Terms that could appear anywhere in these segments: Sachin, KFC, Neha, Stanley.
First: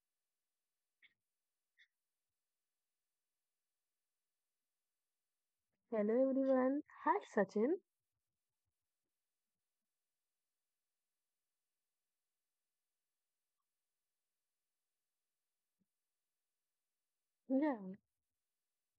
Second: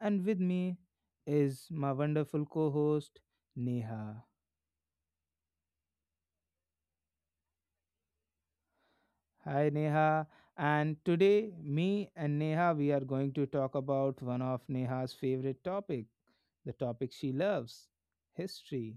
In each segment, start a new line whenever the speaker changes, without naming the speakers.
and with me is my wonderful co host, Neha.
Hello everyone. Hi Sachin.
Hi, Neha. And today, me and Neha, we are going to talk about one of Neha's favorite topic, the topic she
Yeah,
loves history.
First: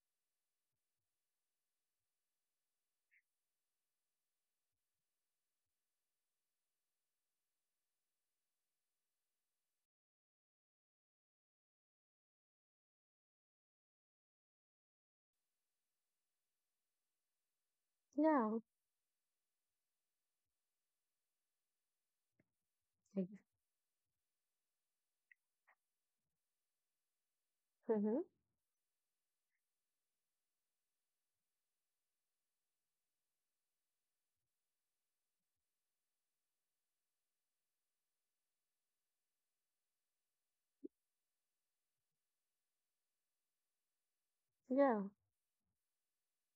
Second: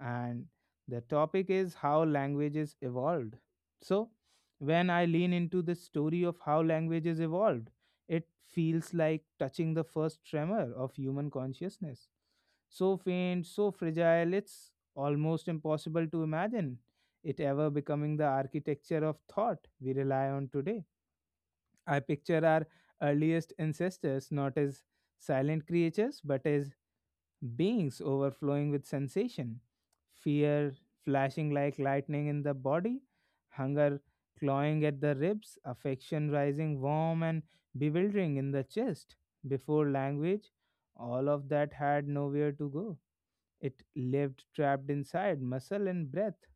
And the topic is how languages evolved. So, when I lean into the story of how languages evolved, it feels like touching the first tremor of human consciousness. So faint, so fragile, it's almost impossible to imagine it ever becoming the
yeah,
architecture of thought we rely on today. I picture our earliest ancestors not as silent creatures, but as beings
mm-hmm.
overflowing with sensation, fear flashing like lightning in the body, hunger clawing at the ribs, affection rising warm and bewildering in the chest. Before language, all of that had nowhere to go. It lived trapped
yeah,
inside muscle and breath.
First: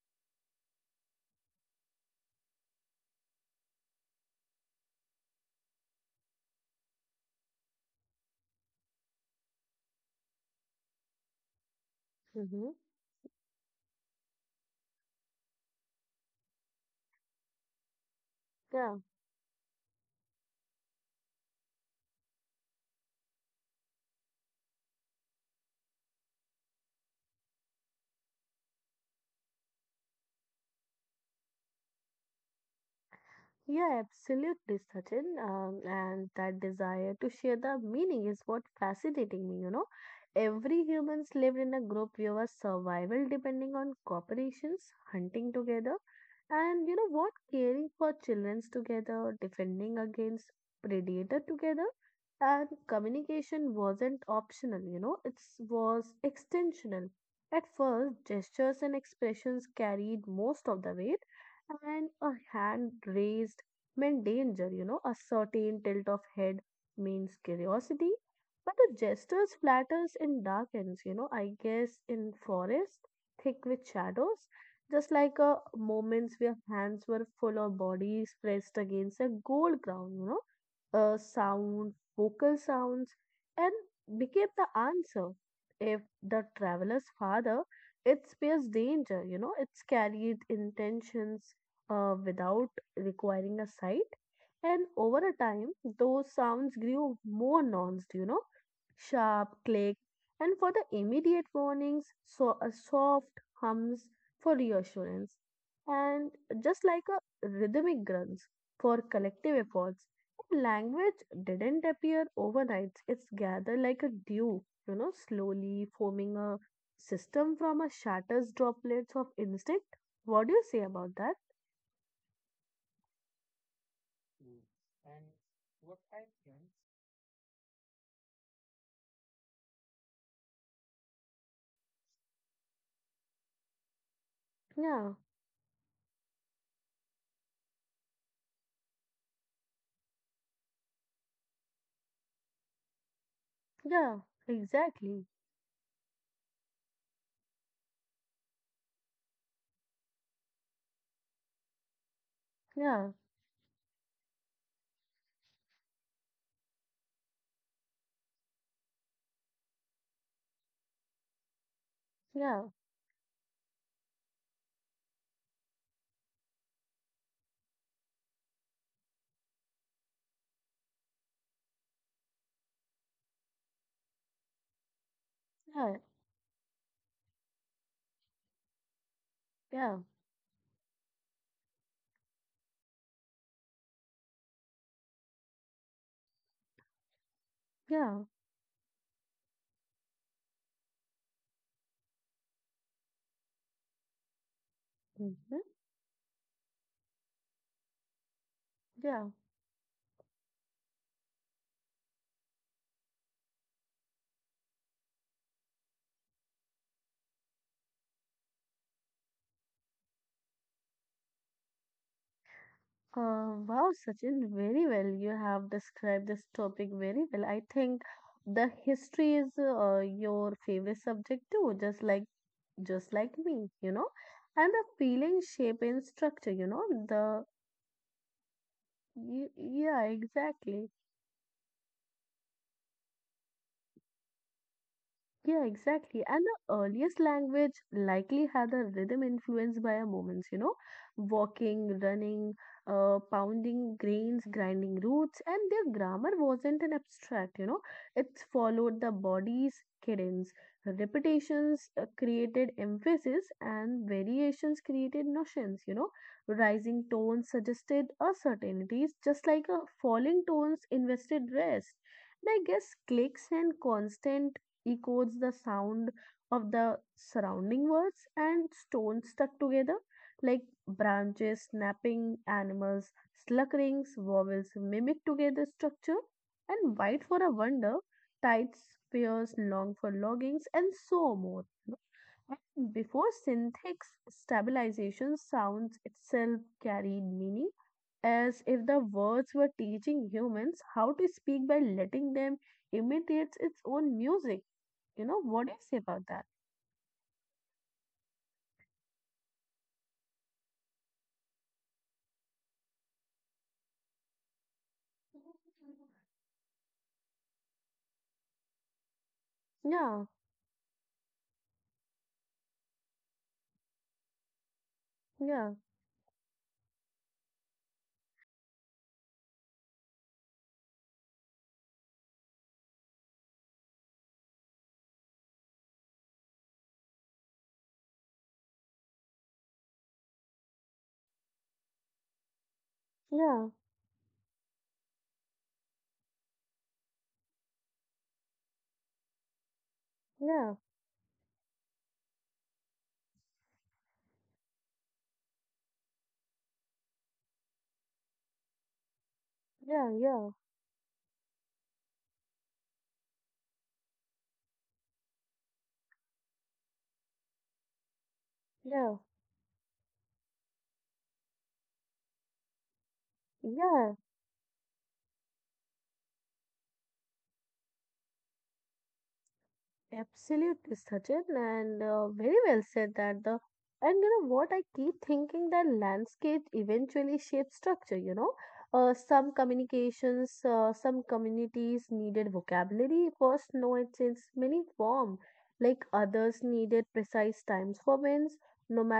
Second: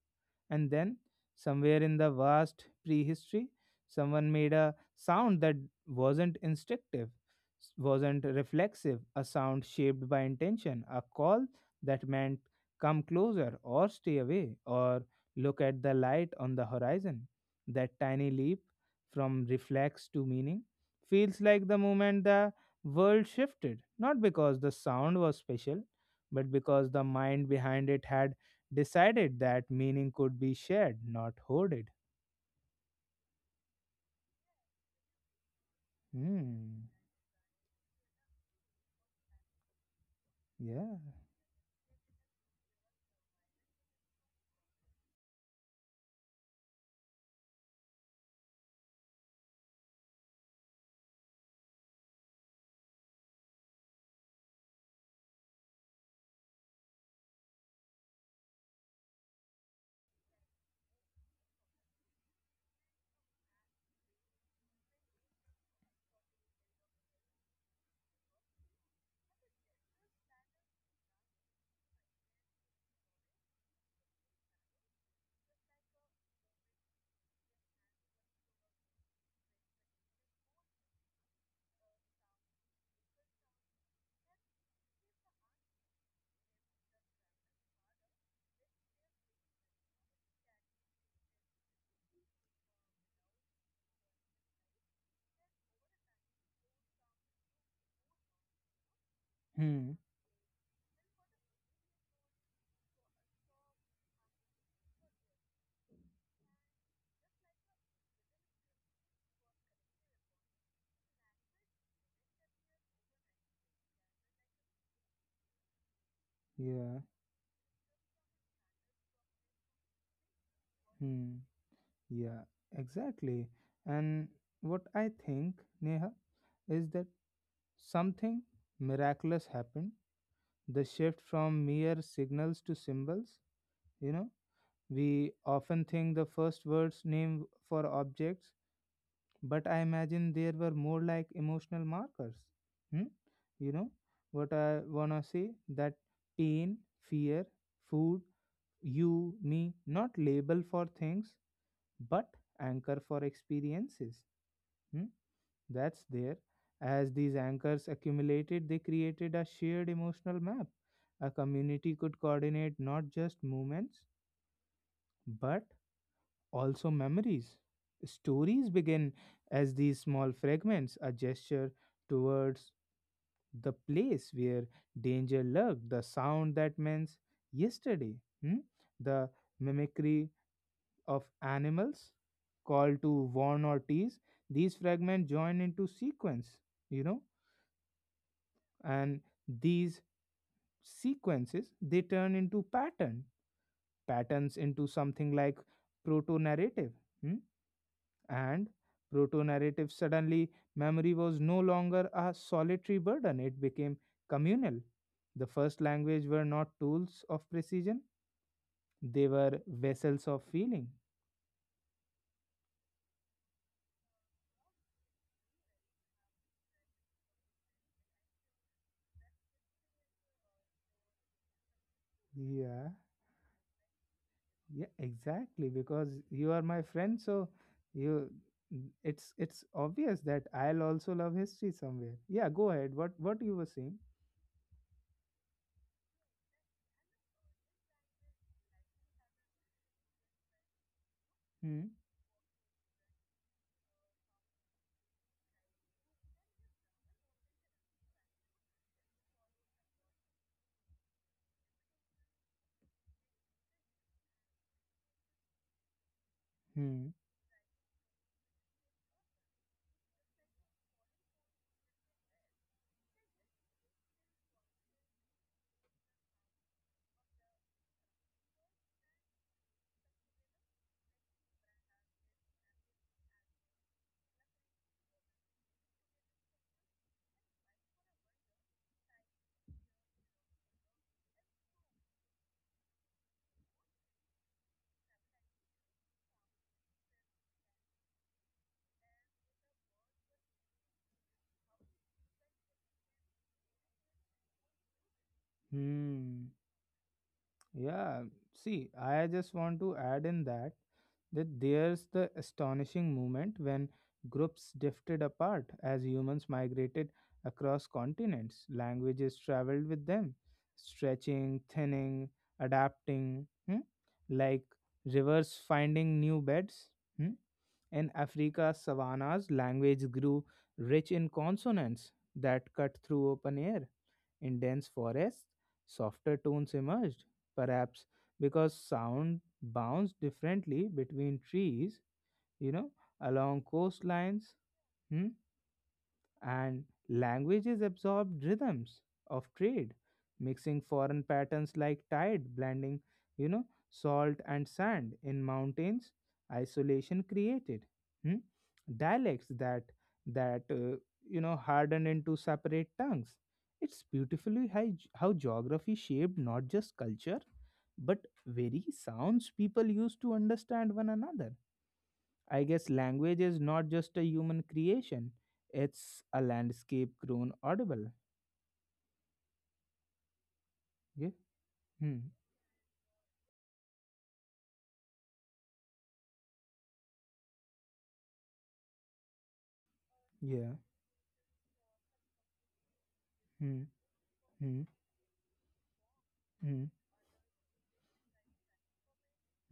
And then, somewhere in the vast prehistory, someone made a sound that wasn't instinctive, wasn't reflexive, a sound shaped by intention, a call that meant
mm-hmm.
come closer or stay away or look at the light on the horizon. That tiny leap
yeah.
from reflex to meaning feels like the moment the world shifted, not because the sound was special, but because the mind behind it had decided that meaning could be shared, not hoarded.
Yeah, absolutely, Sachin. And that
Hmm.
desire to share the meaning is what fascinating me, you know. Every
Yeah.
humans lived in a group view of survival depending on cooperations, hunting together, and you know what, caring for childrens together, defending against predator together, and communication wasn't optional, you know, it was extensional. At first, gestures and expressions carried most of the weight and a hand raised meant danger, you know, a certain tilt of head means curiosity, but the gestures flatters and darkens, you know, I guess in forest, thick with shadows, just like a moments where hands were full of bodies pressed against a gold ground, you know, a sound, vocal sounds, and became the answer. If the traveler's father, it bears danger, you know, it's carried intentions without requiring a site. And over a time, those sounds grew more nuanced, you know, sharp
Hmm.
click, and for the immediate warnings, so a soft hums for reassurance, and just like a rhythmic grunts for collective efforts. Language didn't appear overnight. It's gathered like a dew, you know, slowly forming a
Yeah.
system from a shatters droplets of instinct. What do you say about
Hmm.
that?
Yeah. Exactly. And what I think, Neha, is that something miraculous happened. The shift from mere signals to symbols. You know,
Yeah,
we often think the first words name for objects. But I imagine there were more like emotional markers. Hmm? You know
yeah,
what I wanna
exactly.
say? That pain, fear, food, you, me, not label for things, but anchor for
Yeah,
experiences. Hmm? That's there. As these anchors accumulated, they created a shared emotional map. A community could coordinate
yeah,
not just movements, but also memories. Stories begin as these small fragments, a gesture towards the place where danger lurked, the
yeah,
sound that means yesterday, hmm? The
yeah,
mimicry of animals, call to warn or tease. These fragments join into sequence, you know,
yeah,
and these sequences they turn into pattern, patterns into something like
hmm,
proto narrative. And
yeah.
proto-narrative suddenly memory was no longer a solitary burden, it became communal. The first language were not tools of precision, they were vessels of feeling.
Wow, Sachin, very well. You have described this topic very well. I think the history is your favorite subject too, just like
Yeah,
just like me, you know.
yeah,
And the feeling,
exactly.
shape,
Because
and
you are
structure,
my
you know.
friend, so
The
you it's
y-
obvious
yeah,
that I'll
exactly.
also love history somewhere. Yeah, go ahead. What you were saying?
Yeah, exactly. And the earliest language likely had a rhythm influenced by our movements, you know,
Hmm.
walking, running, pounding grains, grinding roots, and their grammar wasn't an abstract, you know, it followed the body's cadence. Repetitions created emphasis, and variations created notions, you know,
Hmm.
rising tones suggested uncertainties, just like a falling tones invested rest. And I guess clicks and constant echoes the sound of the surrounding words and stones stuck together, like branches snapping, animals slurkings, vowels mimic together structure, and white for a wonder, tides, spears, long for loggings, and so more. Before syntax stabilization, sounds itself carried meaning as if the words were teaching humans how to speak by letting them imitate its own music. You know, what do you say
Hmm.
about that?
Yeah, see, I just want to add in that there's the astonishing moment when groups drifted apart as humans migrated across continents. Languages traveled with them,
Yeah,
stretching, thinning, adapting, hmm? Like rivers
yeah,
finding new beds. Hmm? In Africa's savannas, language grew rich in consonants that cut through open air. In dense forests, softer tones emerged, perhaps because sound bounced differently between trees, you know, along
yeah,
coastlines. Hmm? And languages absorbed rhythms of trade, mixing foreign
yeah,
patterns like tide, blending, you know, salt and sand in mountains. Isolation created hmm, dialects that that
yeah,
uh,
yeah,
you know hardened into separate tongues. It's beautifully how geography shaped not just culture but very sounds
yeah,
people used to understand one another. I guess language is not just a human
yeah.
creation, it's a landscape grown audible. Yeah.
Absolutely, Sachin,
Hmm.
and very well said that the and You know what, I keep thinking that landscape eventually shapes structure. You know,
Yeah.
some communities needed
Hmm.
vocabulary for snow in
Hmm.
its many form, like
Hmm.
others needed precise times for winds.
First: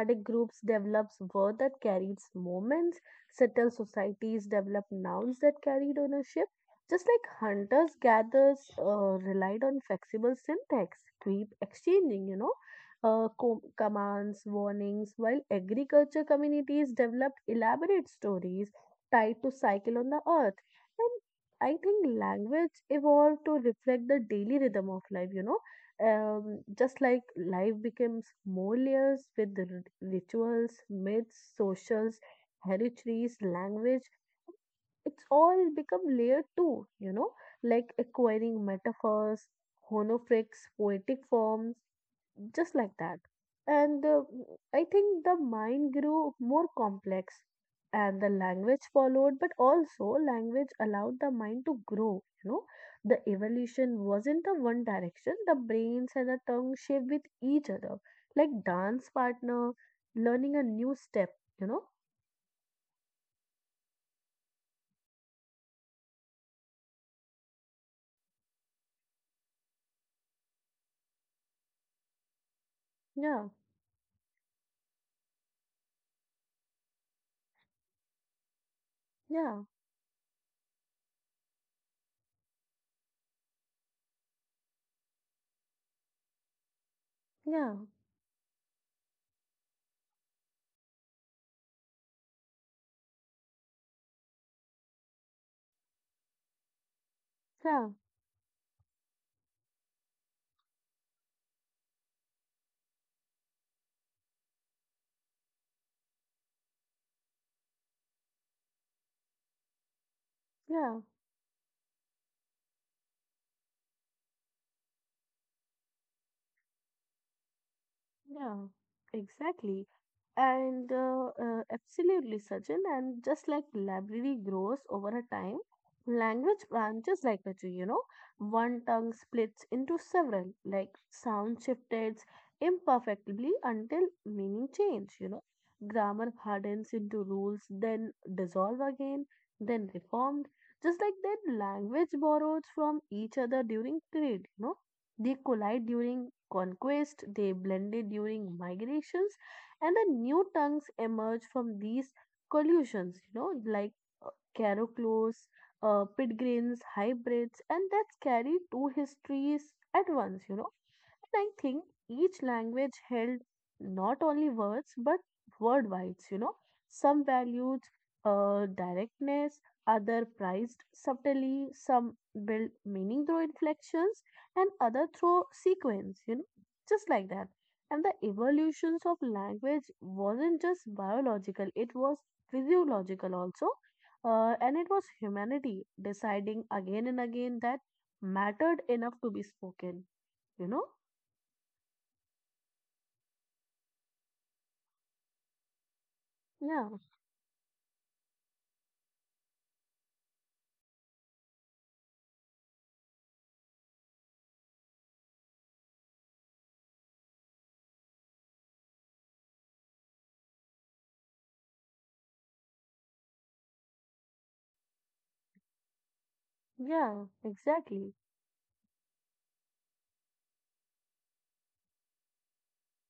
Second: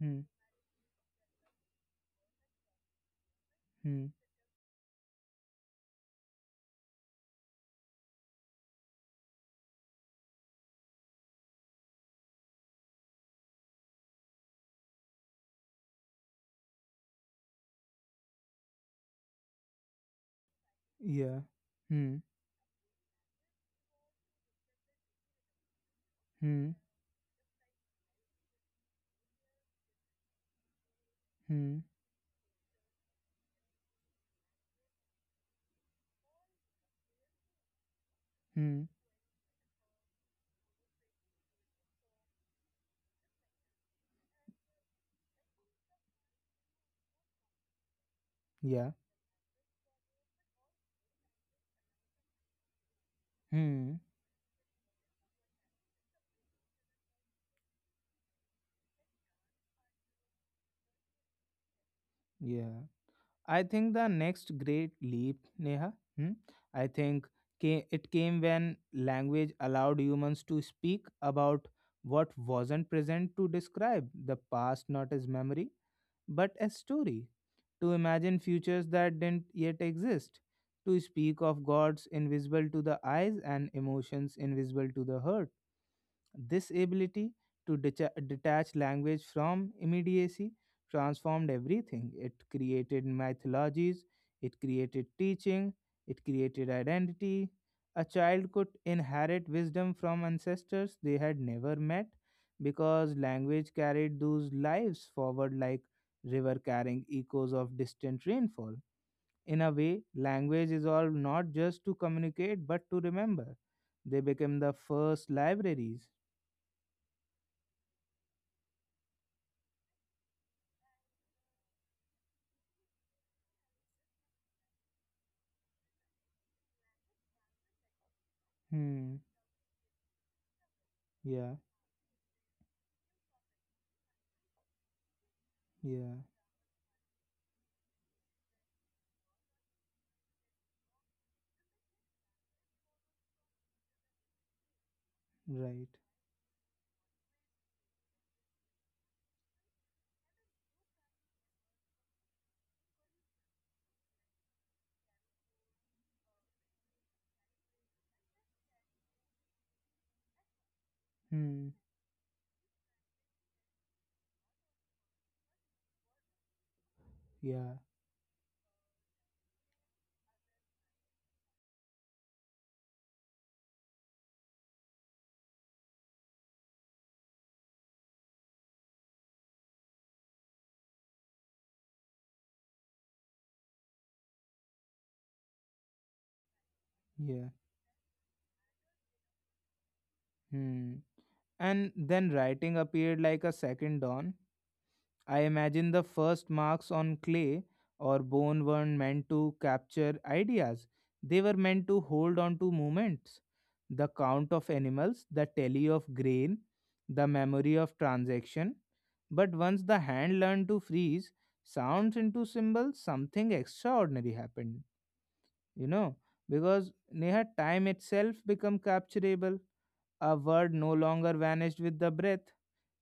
Hmm.
groups develops word that carries moments. Settled
Hmm.
societies develop nouns that carried ownership just like hunters gatherers relied on flexible syntax, keep exchanging, you know, commands, warnings, while agriculture communities developed elaborate stories tied to cycle on the earth.
Yeah.
And I think
Hmm.
language evolved to reflect the daily rhythm of life, you know,
Hmm.
just like life becomes more layers with the rituals, myths,
Hmm.
socials, heritaries, language it's all become layered too, you know, like
Hmm.
acquiring metaphors, honorifics, poetic forms, just like that. And I think the mind grew more complex and the
Yeah.
language followed, but also language allowed the mind to grow, you know. The
Hmm.
evolution wasn't a one direction, the brains and the tongue shape with each other, like dance partner, learning a new step, you know.
Yeah. I think the next great leap, Neha, hmm, I think it came when language allowed humans to speak about what wasn't present, to
Yeah,
describe the past not as memory but as story, to imagine futures that didn't
yeah,
yet exist, to speak of gods invisible to the eyes and emotions invisible to the heart. This ability to
yeah,
detach language from immediacy transformed everything. It created mythologies, it created teaching, it created identity.
yeah,
A child could inherit wisdom from ancestors they had never met because language carried those lives forward like river carrying echoes of distant rainfall. In a way, language is
yeah.
all not just to communicate but to remember. They became the first libraries.
Yeah, exactly. And absolutely, Sachin. And just like library grows over a time, language branches like a tree, you know, one
Hmm.
tongue splits into several, like
Yeah.
sound shifted imperfectly until meaning change, you know.
Yeah.
Grammar hardens into rules, then dissolve again, then reformed. Just like that, language borrows from each other during trade, you know, they collide
Right.
during conquest, they blended during migrations, and the new tongues emerge from these collusions, you know, like uh, Caroclos, Pitgrins, hybrids, and that's carry two histories at once, you know. And I
Hmm.
think each language held not only words but word bites, you know. Some valued
Yeah.
directness, other prized subtly, some built meaning through inflections, and other through sequence, you know, just like that. And the evolutions of language wasn't just biological, it was physiological also. And it was humanity deciding again and
Yeah.
again that mattered enough to be spoken, you know.
Hmm. And then writing appeared like a second dawn. I imagine the first
Yeah,
marks on clay or bone weren't meant to capture ideas. They were meant to hold on to moments. The count of animals, the tally of grain, the memory of transaction. But once the hand learned to freeze sounds into symbols, something extraordinary happened, you know, because
yeah,
Neha time
exactly.
itself become capturable. A word no longer vanished with the breath,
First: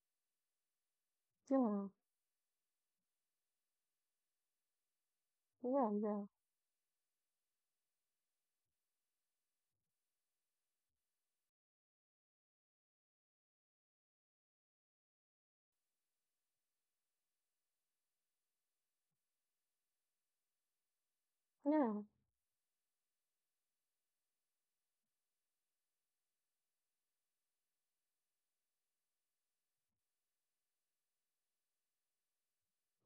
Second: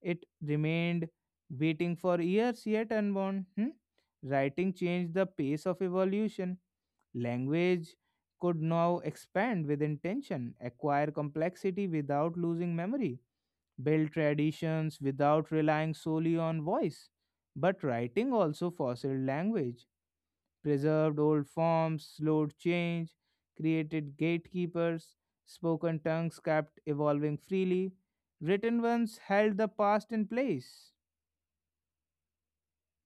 it remained
Yeah,
waiting for years yet unborn, hmm? Writing changed the pace of
yeah, yeah,
evolution. Language could now expand with intention, acquire complexity without losing memory, build traditions without relying solely on voice. But writing also fostered language, preserved old
yeah,
forms, slowed change, created gatekeepers, spoken tongues kept evolving freely, written ones held the past in place.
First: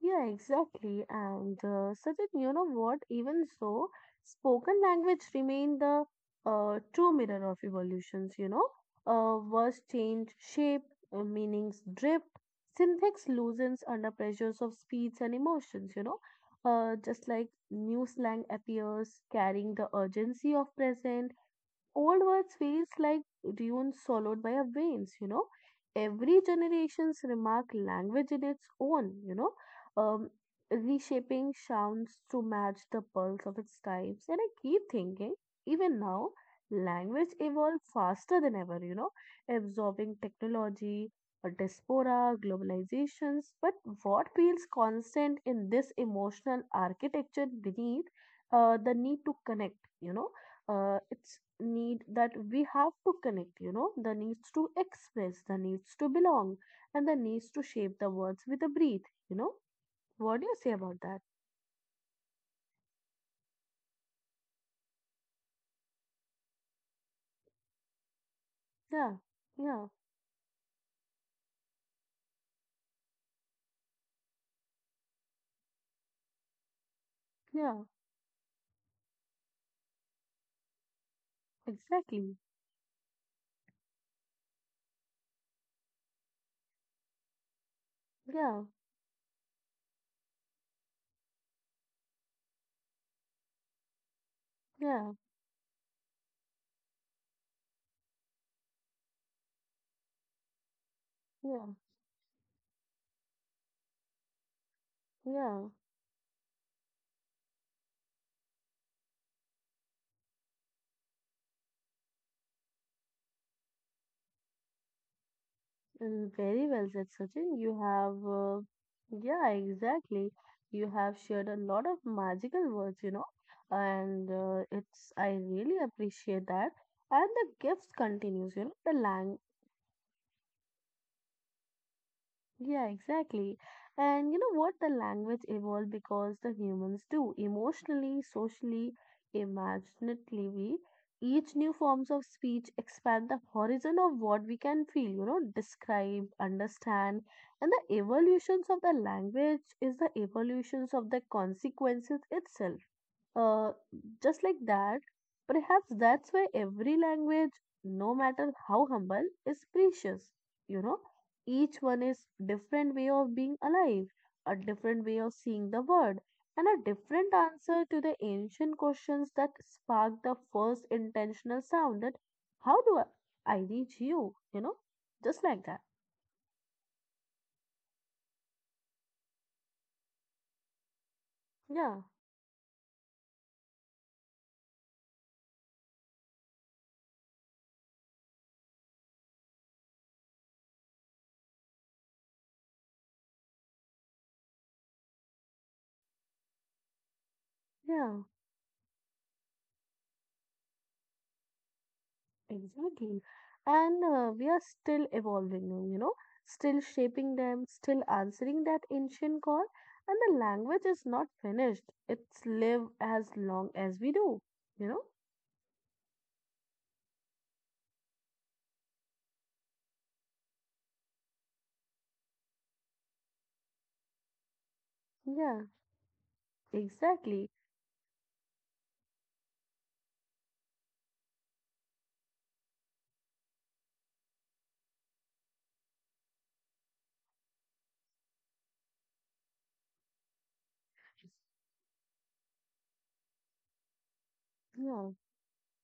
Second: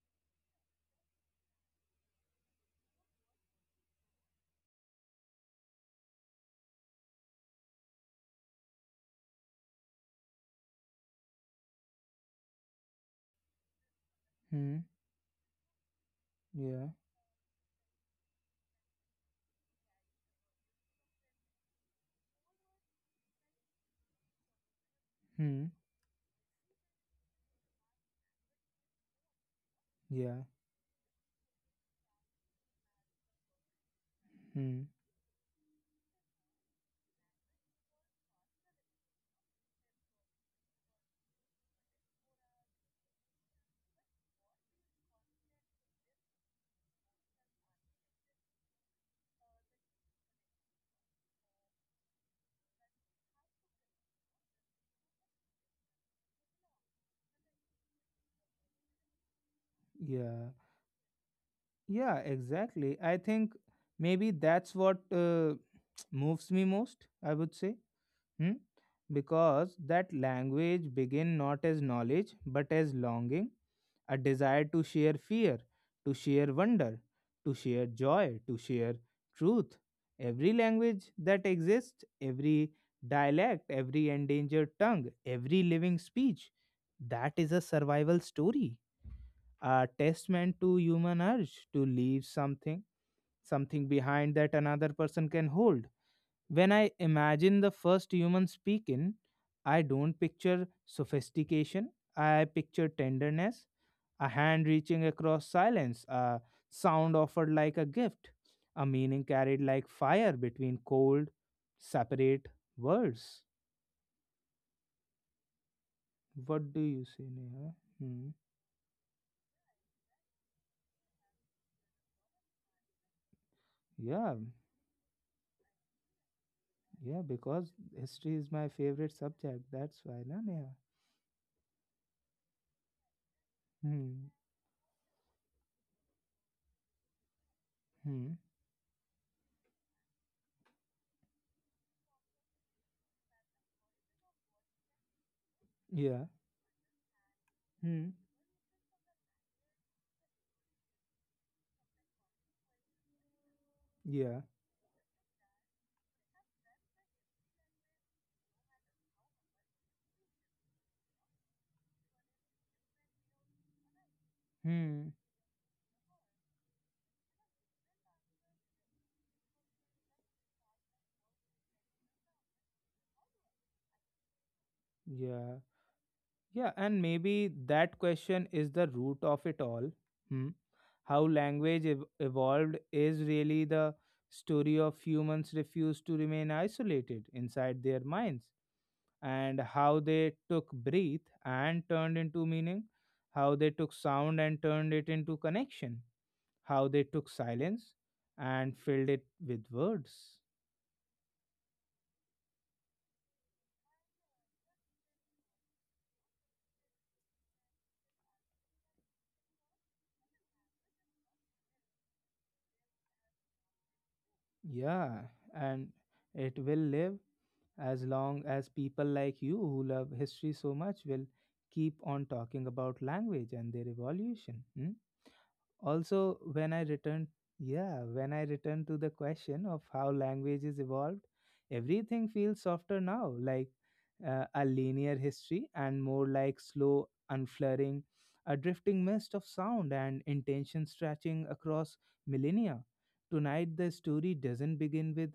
yeah, exactly. And Sachin, you know what? Even so, spoken language remained the true mirror of evolutions, you know. Words change shape, meanings drift, syntax loosens under pressures of
Hmm.
speeds and emotions, you know. Uh,
Yeah.
just like new slang appears, carrying the urgency of present. Old words feels like dunes swallowed by our veins, you know.
Hmm.
Every generation's remark language in its own, you know, um,
Yeah.
reshaping sounds to match the pulse of its times. And I
Hmm.
keep thinking, even now, language evolved faster than ever, you know, absorbing technology, a diaspora, globalizations. But what feels constant in this emotional architecture beneath the need to connect, you know? It's need that we have to connect, you know, the needs to express, the needs to belong, and the needs to shape the words with a breath, you know. What do you
Yeah.
say about that?
Yeah. Exactly. I think maybe that's what moves me most. I would say. Hmm?
yeah yeah
Because that language begin not as knowledge but as longing, a desire to share fear, to share wonder, to
yeah
share joy, to share truth. Every language that exists,
exactly.
every dialect, every endangered tongue, every living speech, that is a survival
yeah
story, a testament to human urge to leave something, something behind that another
yeah
person can hold. When I imagine the first human speaking, I don't picture
yeah
sophistication. I picture tenderness, a hand reaching
yeah
across silence, a sound offered like a gift, a meaning carried like fire between cold, separate words.
Uh, very well
What do
said,
you say,
Sachin. You
Neha?
have
Hmm.
uh, yeah exactly. You have shared a lot of magical words, you know, and
Yeah,
it's, I really appreciate that, and
yeah,
the
because
gifts
history
continues, you
is
know,
my
the
favorite
language.
subject. That's why, na, Neha?
Yeah, exactly. And you
Hmm.
know what? The language evolved because the humans do emotionally,
Hmm.
socially, imaginatively. Each new forms of speech expand the horizon of what we can feel, you know, describe,
Yeah.
understand. And the
Hmm.
evolutions of the language is the evolutions of the consequences itself. Uh, just
Yeah.
like that, perhaps that's why every language, no matter how humble, is precious. You know, each one is different way of being alive, a different way of
Hmm.
seeing the world, and a different answer to the ancient questions that sparked the first intentional sound that how do I reach you? You know, just like that.
Yeah. Yeah, and maybe that question is the root of it all. Hmm? How
Yeah,
language evolved is really the story of humans refuse to remain isolated inside their minds, and how they took breath and turned into meaning, how they took sound and turned it into connection, how they took
yeah,
silence and filled it with words.
exactly. And we are still evolving them, you know, still shaping them, still answering that ancient call. And the language is not finished. It's live as long as we do, you know?
Yeah, and it will live as long as people like you who love history so much will keep on talking about language and their evolution. Hmm?
Yeah.
Also when I
Exactly.
return, yeah, when I return to the question of how language is evolved, everything feels softer now, like a linear history and more like slow unflaring, a drifting mist of sound and intention stretching across millennia. Tonight the story
Yeah,
doesn't begin with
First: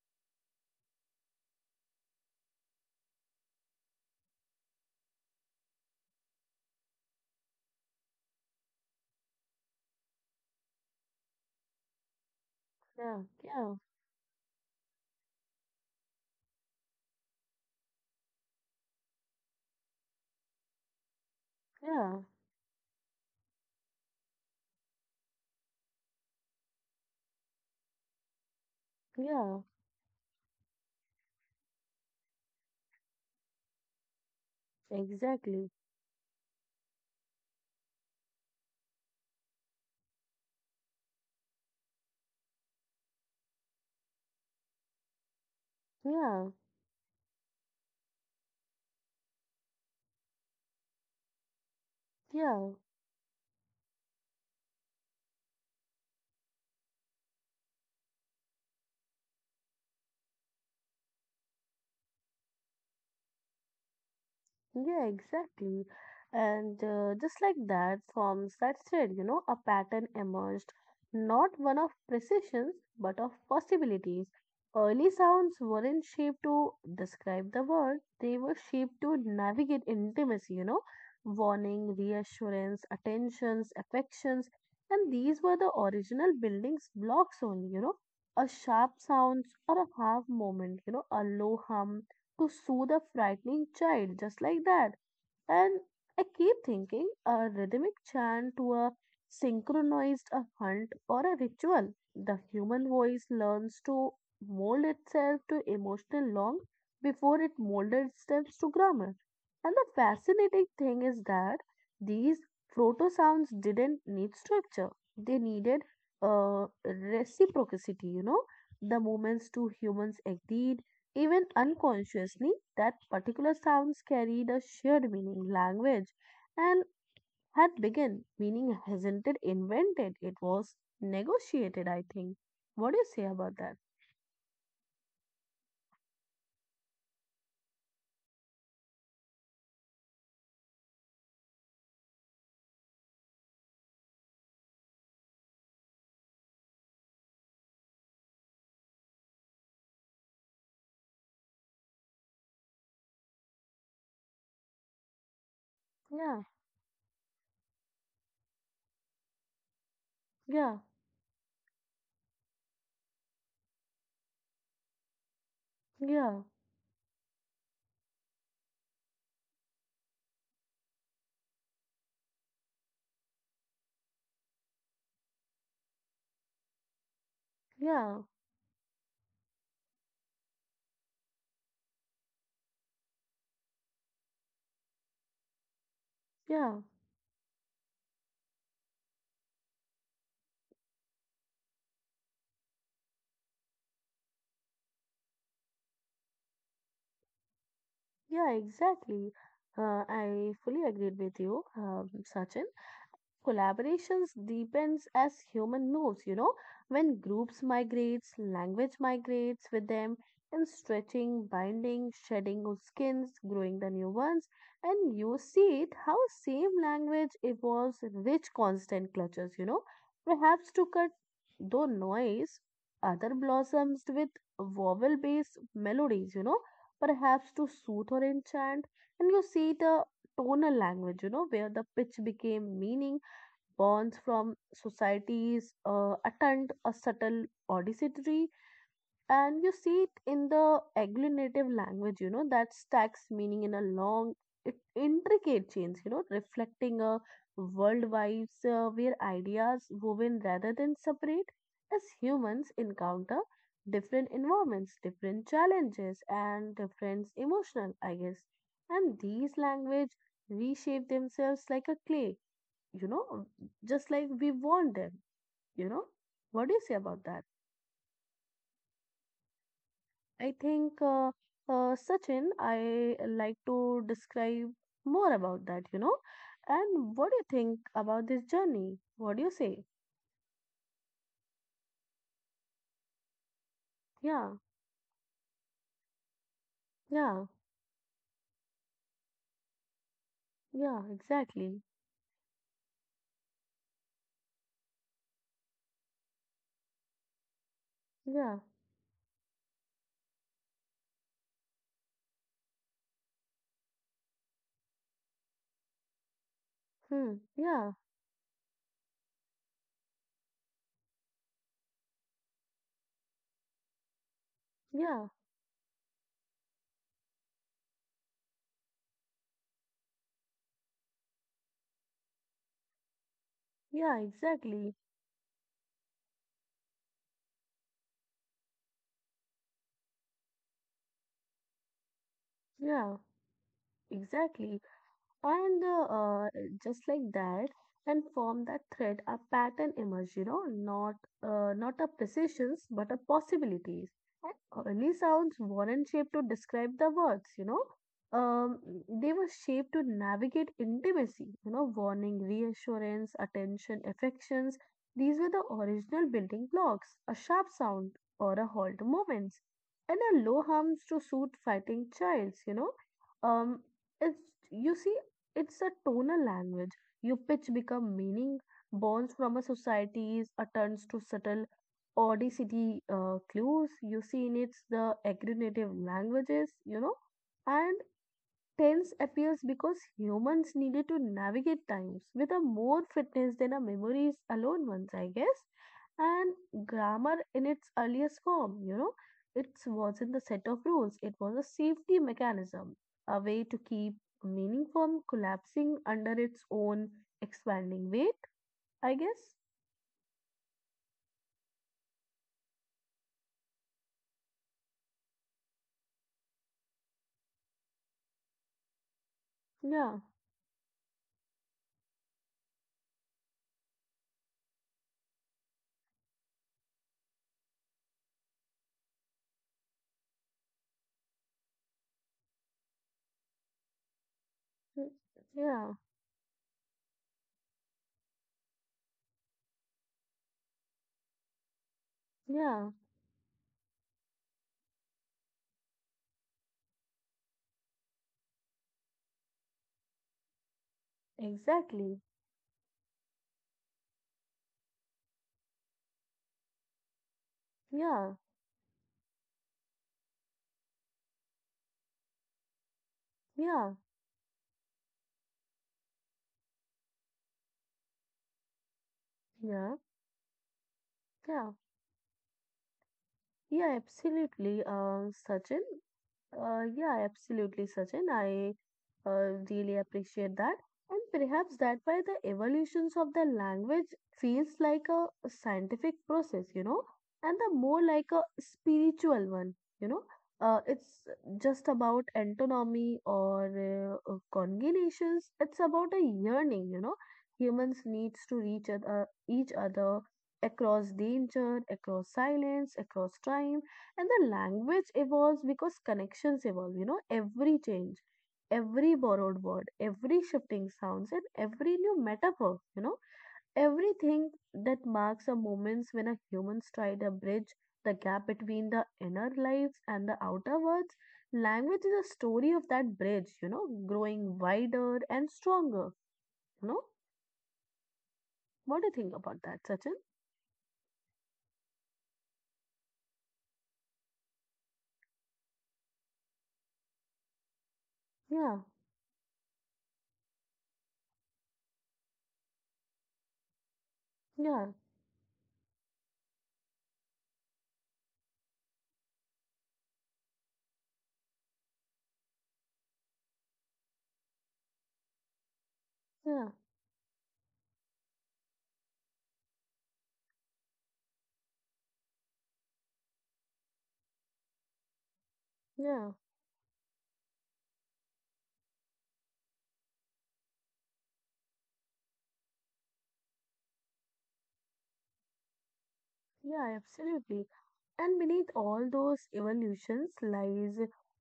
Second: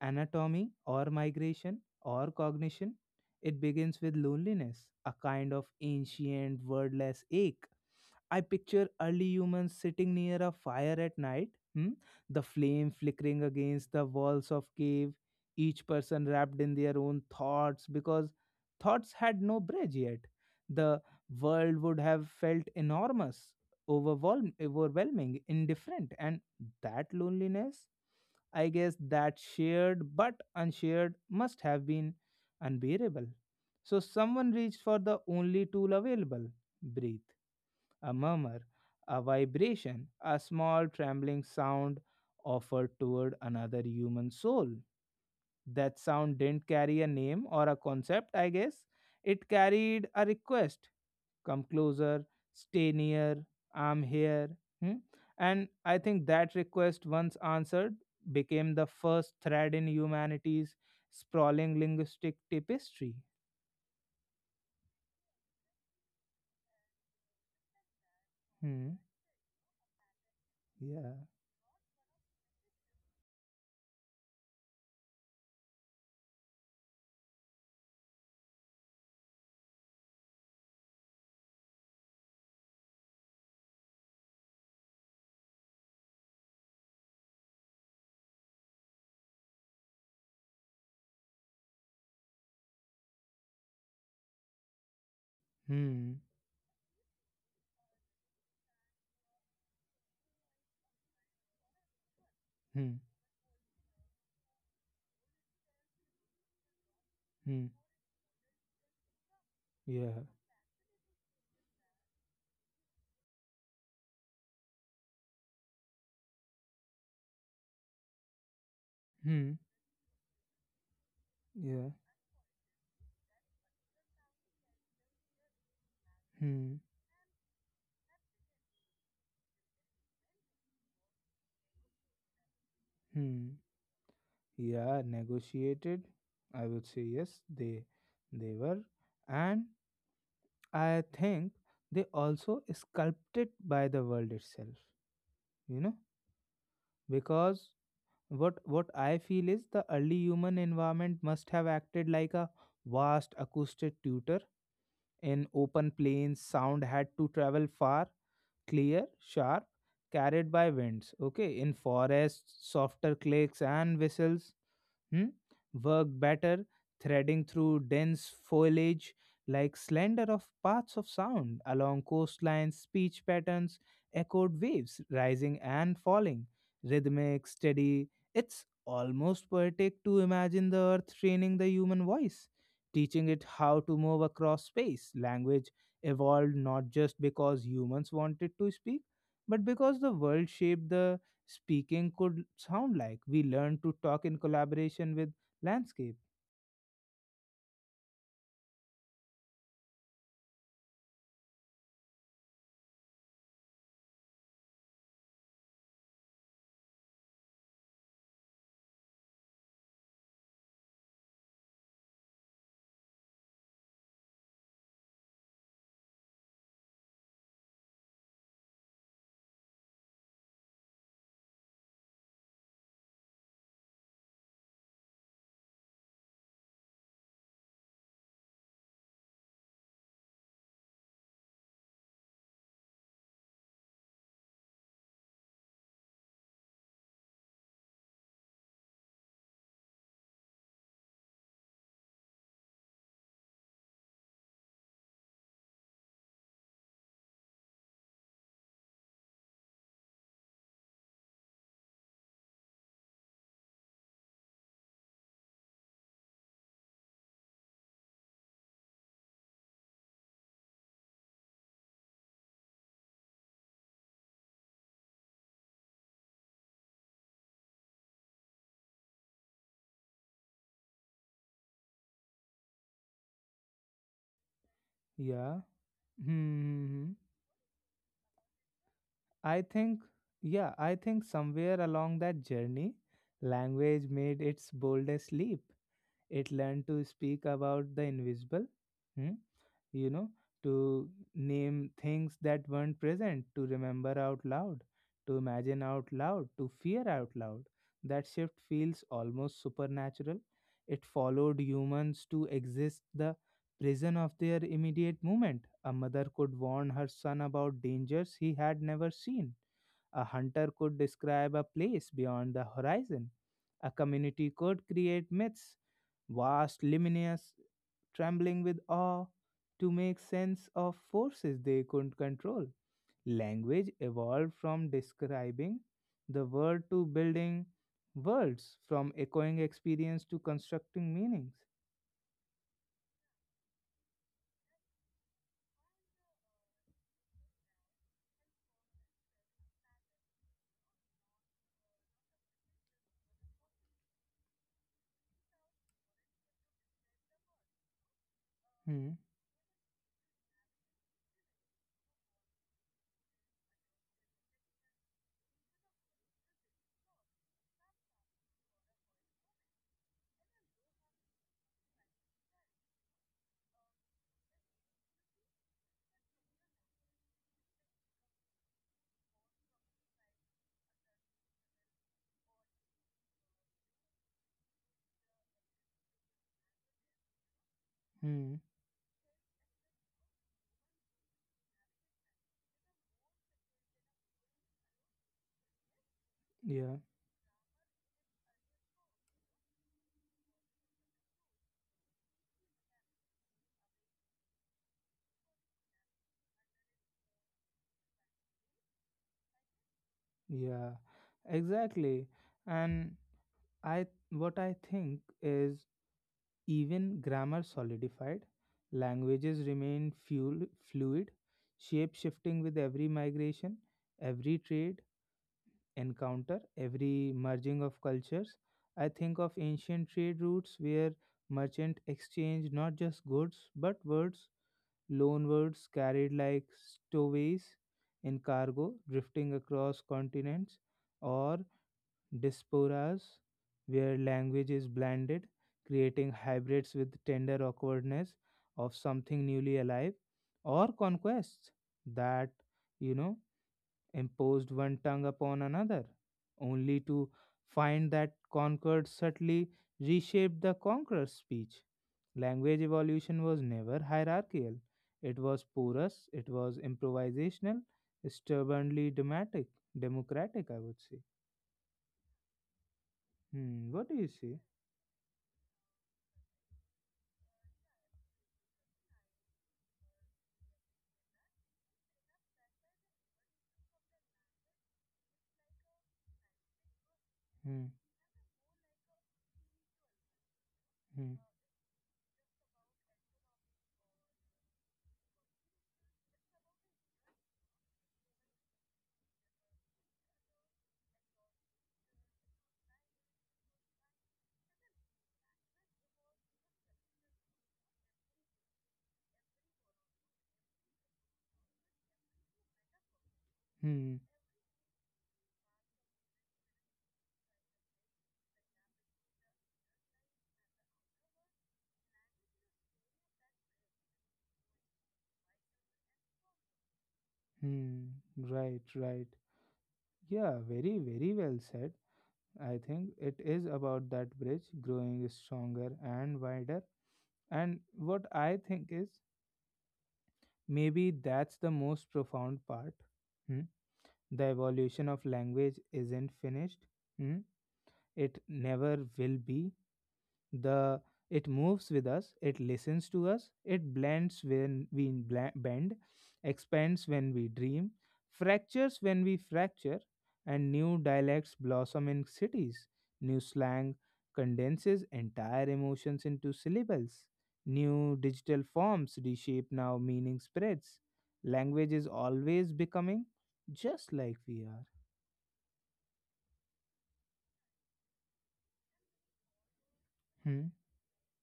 anatomy or migration or cognition, it begins with loneliness, a kind of ancient wordless ache. I picture early humans sitting near a fire at night, hmm, the flame
yeah,
flickering
yeah,
against the walls of cave, each person wrapped in their own thoughts because thoughts had no bridge yet. The world would
yeah,
have felt enormous, overwhelming, indifferent, and that loneliness, I guess, that
yeah,
shared but unshared must have been unbearable. So someone reached for the
exactly.
only tool available, breathe, a murmur, a vibration, a small trembling sound offered toward another human soul. That
Yeah,
sound didn't carry a name or a concept, I guess. It carried a request, come closer,
yeah.
stay near, I'm here. Hmm? And I think that request, once answered, became the first thread in humanity's sprawling linguistic tapestry.
Yeah, exactly. And just like that, from that thread,
Hmm.
you know, a pattern emerged,
Yeah.
not one of precision, but of possibilities. Early sounds weren't shaped to describe the world, they were shaped to navigate intimacy, you know, warning, reassurance, attentions, affections. And these were the original building's blocks only, you know, a sharp sound or a half moment, you know, a low hum to soothe a frightening child, just like that. And
Hmm.
I keep thinking a rhythmic chant to a synchronized a hunt or a ritual. The human
Hmm.
voice learns to mold itself to emotional long before it
Hmm.
molded itself to grammar. And the
Yeah.
fascinating thing is that these proto sounds didn't need structure. They needed reciprocity, you know. The
Hmm.
moments two humans agreed even
Yeah.
unconsciously, that particular sounds carried a shared meaning, language,
Hmm.
and had begun. Meaning hasn't it invented, it was negotiated, I think. What do you say
Hmm.
about that?
Yeah, negotiated. I would say yes. They were, and I think they also sculpted by the world itself. You know, because what I feel is the early human environment must have acted like a vast acoustic tutor. In open
Yeah,
plains. Sound had to travel far, clear, sharp, carried by
yeah,
winds. Okay, in forests, softer clicks and whistles, hmm? Worked
yeah,
better, threading through dense foliage like slender of paths of sound. Along coastlines, speech patterns, echoed waves rising and falling, rhythmic, steady.
yeah,
It's almost poetic to imagine the earth training the human voice, teaching it how to move across space. Language evolved
yeah,
not just because humans wanted to speak, but because the world shaped the speaking. Could sound like we learned to talk in collaboration with landscape.
yeah, exactly. I fully agreed with you, Sachin. Collaborations deepens as human moves, you know, when groups migrates, language migrates with them, and stretching, binding, shedding of skins, growing the new ones, and you see it how same language evolves rich constant clutches, you know, perhaps to cut though noise, other blossoms with vowel based melodies, you know, perhaps to soothe or enchant, and you see the tonal language, you know, where the pitch became meaning burns from society's attempt a subtle auditory, and you see it in the agglutinative language, you know, that stacks meaning in a long intricate chains, you know, reflecting a world vibes, where ideas woven rather than separate as humans encounter different environments, different challenges, and different emotional, I guess, and these language reshape themselves like a clay, you know, just like we want them, you know. What do you say about that? I think, Sachin, I like to describe more about
Yeah.
that, you know. And what
Hmm.
do you think about this journey? What do you
I
say?
think, yeah, I think somewhere along that journey, language
Yeah,
made its boldest leap. It learned to
yeah,
speak about the invisible. Hmm? You know,
yeah,
to
exactly.
name things that weren't present, to remember out loud, to imagine out loud, to fear out loud. That
Yeah,
shift feels almost supernatural. It followed humans to exist the prison of their immediate moment. A mother could warn her
hmm,
son about dangers he had never seen, a hunter could describe a place beyond the horizon. A community could
yeah,
create myths, vast, luminous, trembling with awe, to make sense of forces they couldn't control. Language
yeah,
evolved
exactly.
from describing the world to building worlds, from echoing experience to constructing meanings.
Yeah, exactly. And just like that and form that thread a pattern emerge, not not a precisions but a possibilities. And early sounds weren't shaped to describe the words um, they
Hmm.
were shaped to navigate intimacy. Warning, reassurance, attention, affections. These were the original building blocks, a sharp sound or a halt moments, and a low hums to suit fighting childs um it's You see, it's a tonal language. Your pitch become meaning, borns from a society's attempts to settle audacity clues. You see in it's the agglutinative languages, and
Hmm.
tense appears because humans needed to navigate times with a more fitness than our memories alone once, I guess. And
Yeah.
grammar in its earliest form, it wasn't the set of rules, it was a safety mechanism, a way to keep meaning from collapsing under its own expanding weight, I guess.
Yeah. Exactly. And I what I think is, even grammar solidified, languages remained
Yeah,
fuel, fluid, shape shifting with every migration, every trade encounter, every merging of cultures. I think of ancient trade routes where merchant exchanged not just goods but words,
mm,
loan words
yeah,
carried like stowaways in cargo, drifting across continents, or
yeah,
diasporas where language is blended, creating hybrids with tender awkwardness of something newly alive, or conquests
exactly.
that, you know, imposed one tongue upon another, only to find that
Yeah,
conquered subtly reshaped the conqueror's speech. Language evolution was never
yeah,
hierarchical. It was porous, it was improvisational, stubbornly dramatic,
yeah,
democratic, I would say.
yeah,
Hmm, what
yeah,
do you say?
absolutely, Sachin. Yeah, absolutely, Sachin. I really appreciate that. And perhaps that why the evolutions of the language feels like a scientific process, and
Hmm,
the more like a spiritual one, you know. Uh,
hmm,
it's just about antinomy or congenitions. It's about a yearning. Humans needs to reach other, each other across danger, across silence, across time, and the language evolves because connections evolve, every change, every borrowed word, every shifting sounds, and every new metaphor,
hmm,
everything that marks a moments when a human tried a bridge, the gap between the inner lives and the outer worlds. Language is a story of that bridge, growing wider and stronger, you know.
hmm. Right,
What do you
right.
think about that, Sachin?
Yeah, very, very well said. I think it is about that bridge growing stronger and wider. And what I
Yeah,
think is maybe that's the most profound part. Hmm? The
yeah,
evolution of language isn't finished, hmm? It never will be. The It moves with us, it listens to us, it blends when we bend,
yeah,
expands when we dream, fractures when we fracture, and new dialects blossom in cities, new slang condenses entire emotions
yeah,
into syllables, new digital forms reshape now meaning spreads. Language is always becoming, just like we are.
yeah, absolutely. And beneath all those evolutions
Hmm,
lies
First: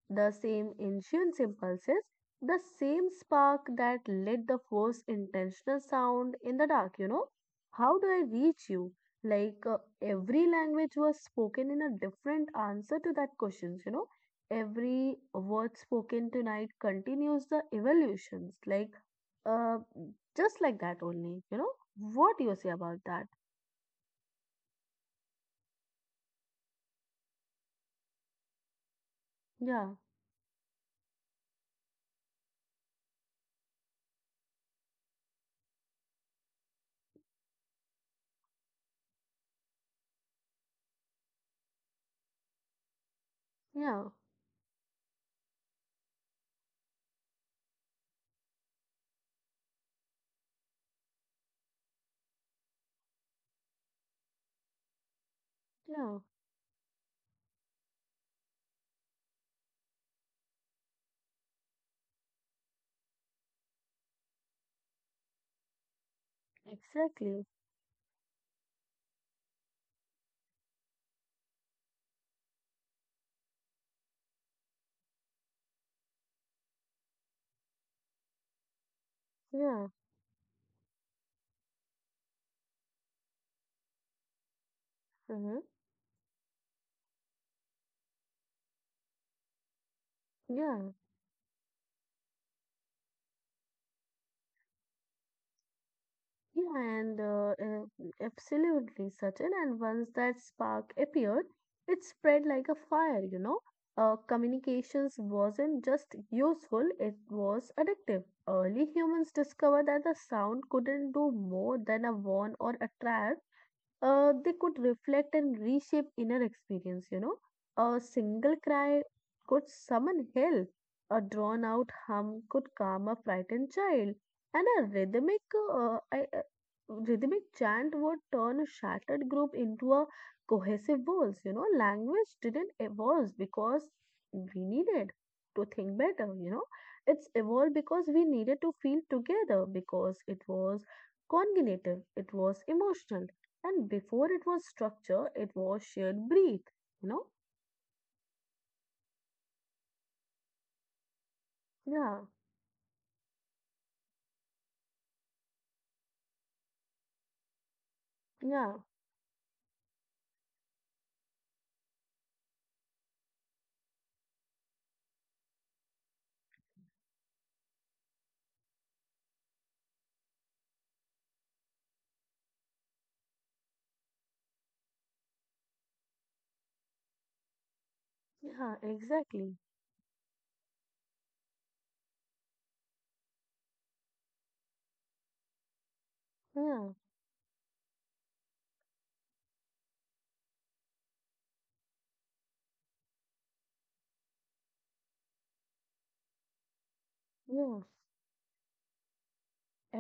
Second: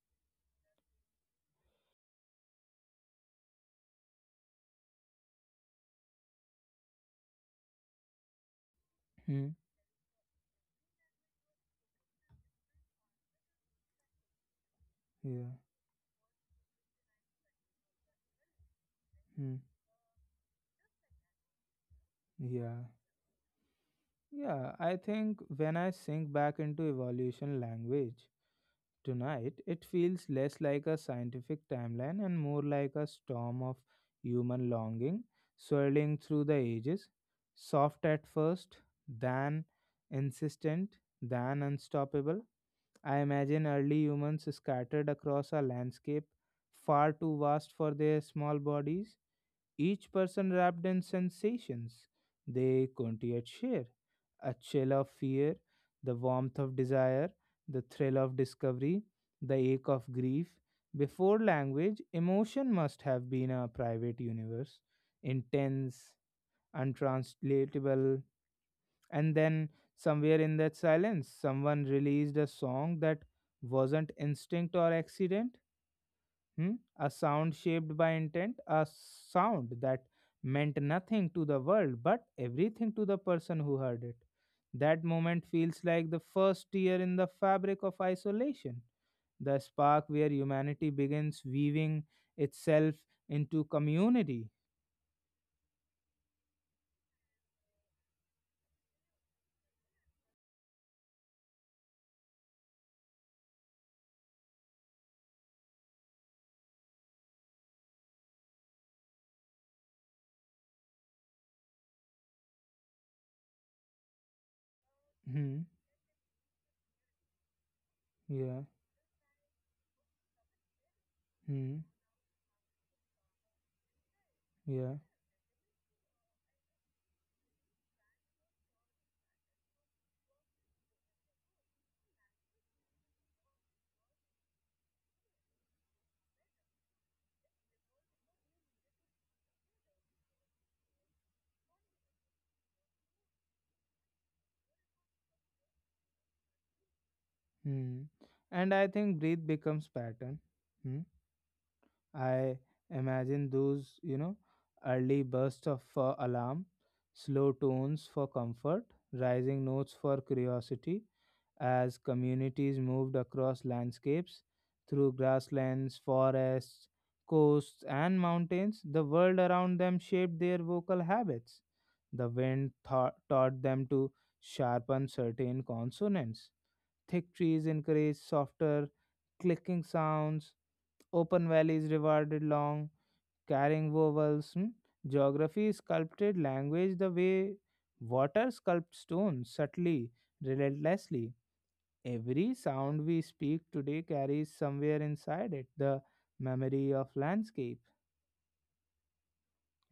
the same ancient impulses, the same spark that lit the first intentional sound in the dark. How do I reach you?
hmm,
Like every language was spoken in a different answer to that question. Every
yeah,
word spoken tonight continues the evolutions, like
hmm,
uh, just like that only. What do you say
yeah.
about that?
Yeah, I think when I sink back into evolution language tonight, it
Yeah,
feels less like a scientific timeline and more like a storm of human longing swirling through the ages, soft at first, then insistent, then unstoppable. I imagine
yeah,
early humans scattered across a landscape far too vast for their small bodies, each person wrapped in sensations they couldn't yet share, a chill of fear,
yeah,
the warmth of desire, the thrill of discovery, the ache of grief. Before language, emotion must have been a private universe, intense,
exactly.
untranslatable, and then somewhere in that silence, someone released a song that wasn't instinct or accident. Hmm? A sound shaped by intent, a sound
Yeah,
that meant nothing to the world but everything to the person who heard it. That moment
hmm,
feels like the first tear in the fabric of isolation, the spark where
yeah,
humanity begins weaving itself into community.
yeah, and absolutely, Sachin. And once that spark appeared, it spread like a fire. Communications wasn't just useful, it was addictive. Early humans discovered that the sound couldn't do more than a warn or a trap. They could reflect and
Hmm.
reshape inner experience. A single
Yeah.
cry could summon help, a drawn
Hmm.
out hum could calm a frightened child, and a
Yeah.
rhythmic chant would turn a shattered group into a cohesive voice. Language didn't evolve because we needed to think better. It's evolved because we needed to feel together, because it was cognitive, it was emotional, and before it was structure, it was shared breathe, you know?
Hmm. And I think breathe becomes pattern. Hmm.
Yeah,
I imagine those, early bursts of alarm, slow tones for
yeah,
comfort, rising notes for curiosity, as communities moved across landscapes, through grasslands, forests, coasts, and mountains. The world around them shaped their vocal habits. The wind taught them to sharpen certain consonants. Thick trees encouraged
yeah,
softer
exactly.
clicking sounds. Open valleys rewarded long carrying vowels. Hmm. Geography sculpted
Yeah,
language the way water sculpts stone, subtly, relentlessly. Every sound we speak today carries somewhere inside it the memory of
yeah.
landscape.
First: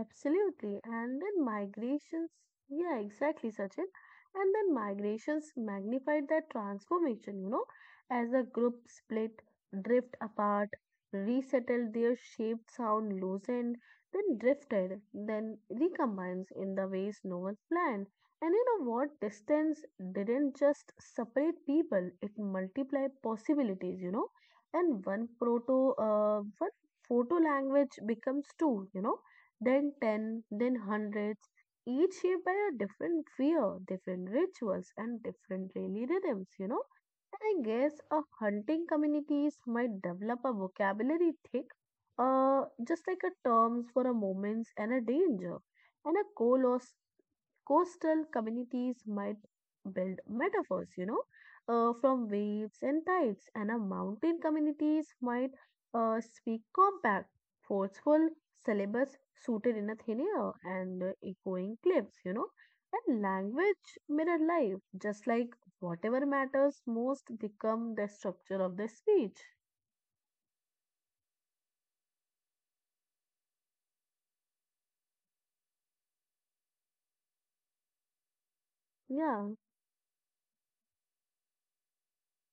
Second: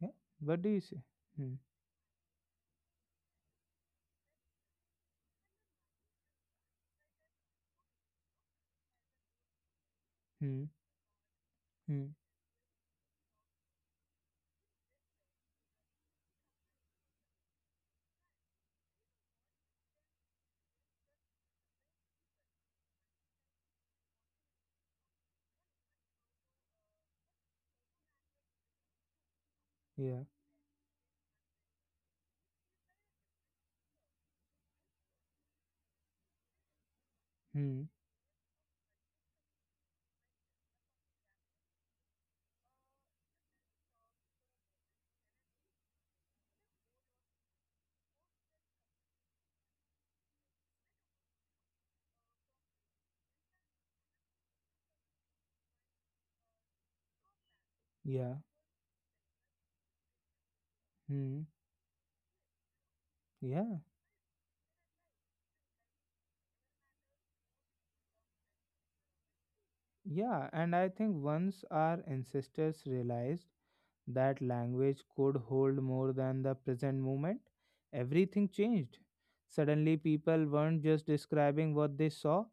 Yeah. What do you say?
And then
Hmm.
migrations, yeah, exactly, Sachin. And then migrations magnified that transformation, as a group split, drift
Hmm.
apart, resettled
Hmm.
their shaped sound loosened, then drifted, then recombines in the ways no one planned. And you know what? Distance didn't just separate people, it multiplied possibilities. And one photo language becomes two, then
Yeah.
10, then hundreds, each shaped by a different fear, different rituals, and different daily rhythms. And I
Hmm.
guess a hunting communities might develop a vocabulary thick, just like a terms for a moments and a danger, and a colossal coastal communities might build metaphors, from waves and tides, and a mountain communities might speak compact, forceful
Yeah.
syllables suited in a thin air and
Hmm.
echoing cliffs, and
Yeah.
language mirror life, just like whatever matters most become the structure of the speech.
Yeah. And I think once our ancestors realized that language could hold more than the present moment, everything changed.
Yeah,
Suddenly, people weren't just describing what they saw,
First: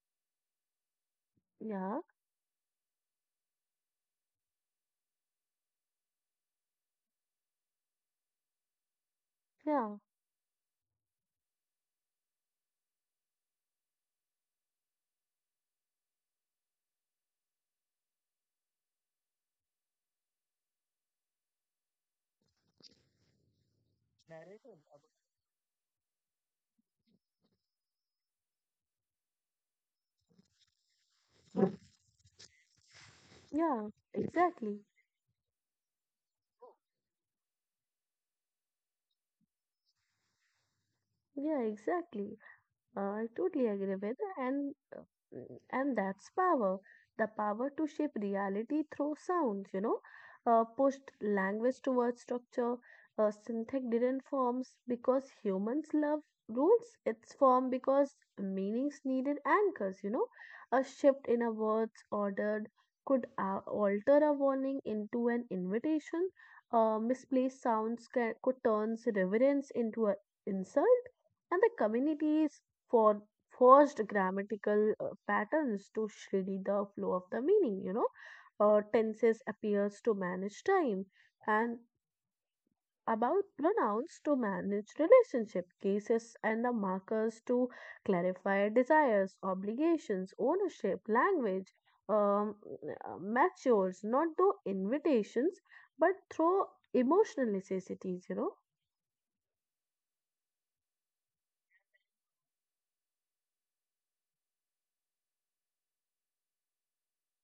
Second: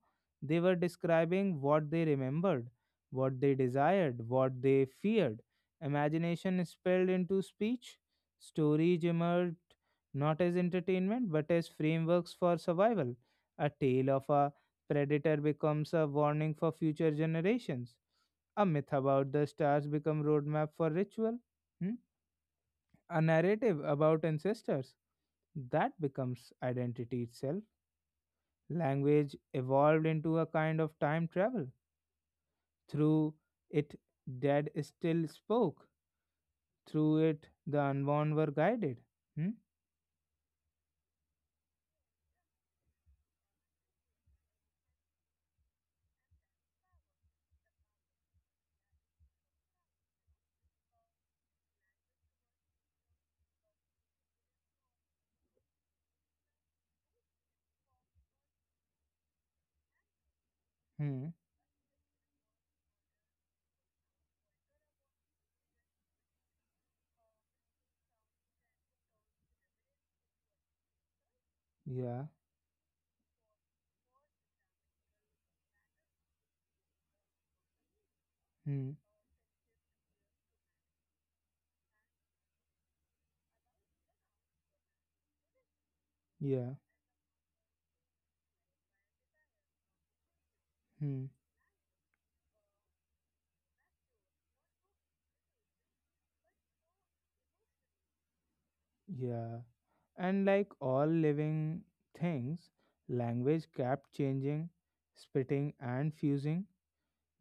they were describing what
yeah,
they remembered, what they desired, what they feared. Imagination spilled into speech, stories emerged
yeah,
not as entertainment but as frameworks for survival. A tale of a predator becomes a warning for future generations, a myth about the stars become roadmap for ritual. Hmm? A narrative about ancestors, that becomes identity itself. Language evolved into a kind of time travel. Through
yeah,
it, dead
exactly.
still spoke. Through it, the unborn were guided. Hmm?
Yeah, exactly. I totally agree with, and that's power, the power to shape reality through sounds, pushed language towards structure. Syntax didn't forms because humans love rules. It's formed because meanings needed anchors. A shift
Hmm.
in a word's ordered could alter a warning into an invitation. Misplaced sounds could turns reverence into an insult, and the
Yeah.
communities for forced grammatical patterns to shred the flow of the meaning. Uh,
Hmm.
tenses appears to manage time, and about pronouns to manage relationship cases and the
Yeah.
markers to clarify desires, obligations, ownership,
Hmm.
language um, matures not through invitations, but through emotional necessities.
Yeah. And like all living things, language kept changing, splitting, and fusing,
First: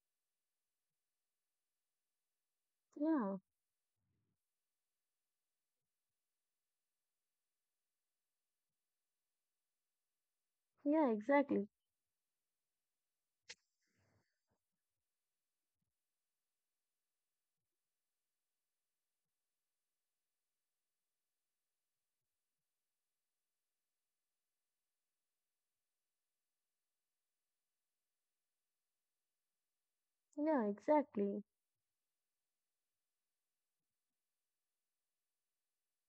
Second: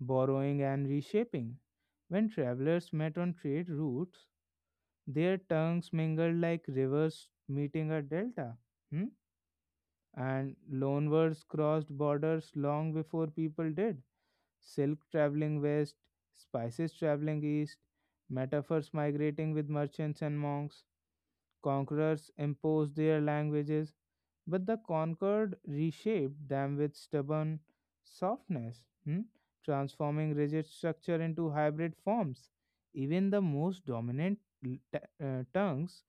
borrowing and reshaping. When travelers met on
Yeah,
trade routes, their tongues mingled like rivers meeting a delta. Hmm? And
yeah,
loanwords
exactly.
crossed borders long before people did. Silk traveling west, spices traveling east, metaphors migrating with merchants and monks. Conquerors imposed their languages, but the conquered reshaped them with stubborn softness, hmm, transforming
Yeah,
rigid structure
exactly.
into hybrid forms. Even the most dominant l- t- tongues,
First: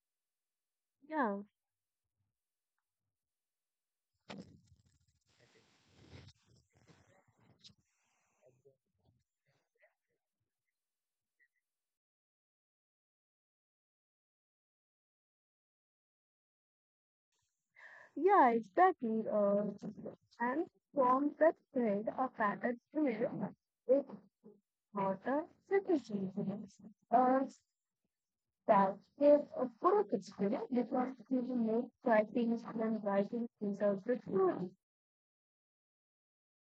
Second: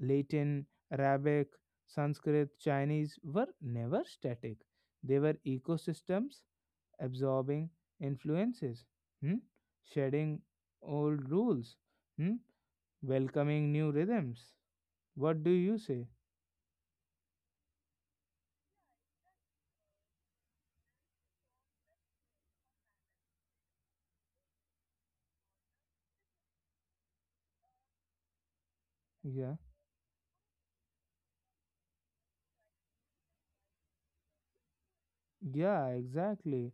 Latin,
Yeah.
Arabic, Sanskrit, Chinese, were never static. They were ecosystems absorbing influences, hmm, shedding old rules, hmm, welcoming new rhythms. What do you say?
Yeah, exactly. And forms that thread a pattern through it, not a criticism. Uh, that is
Yeah,
a good experience because you make writing than writing is a good story.
yeah, exactly,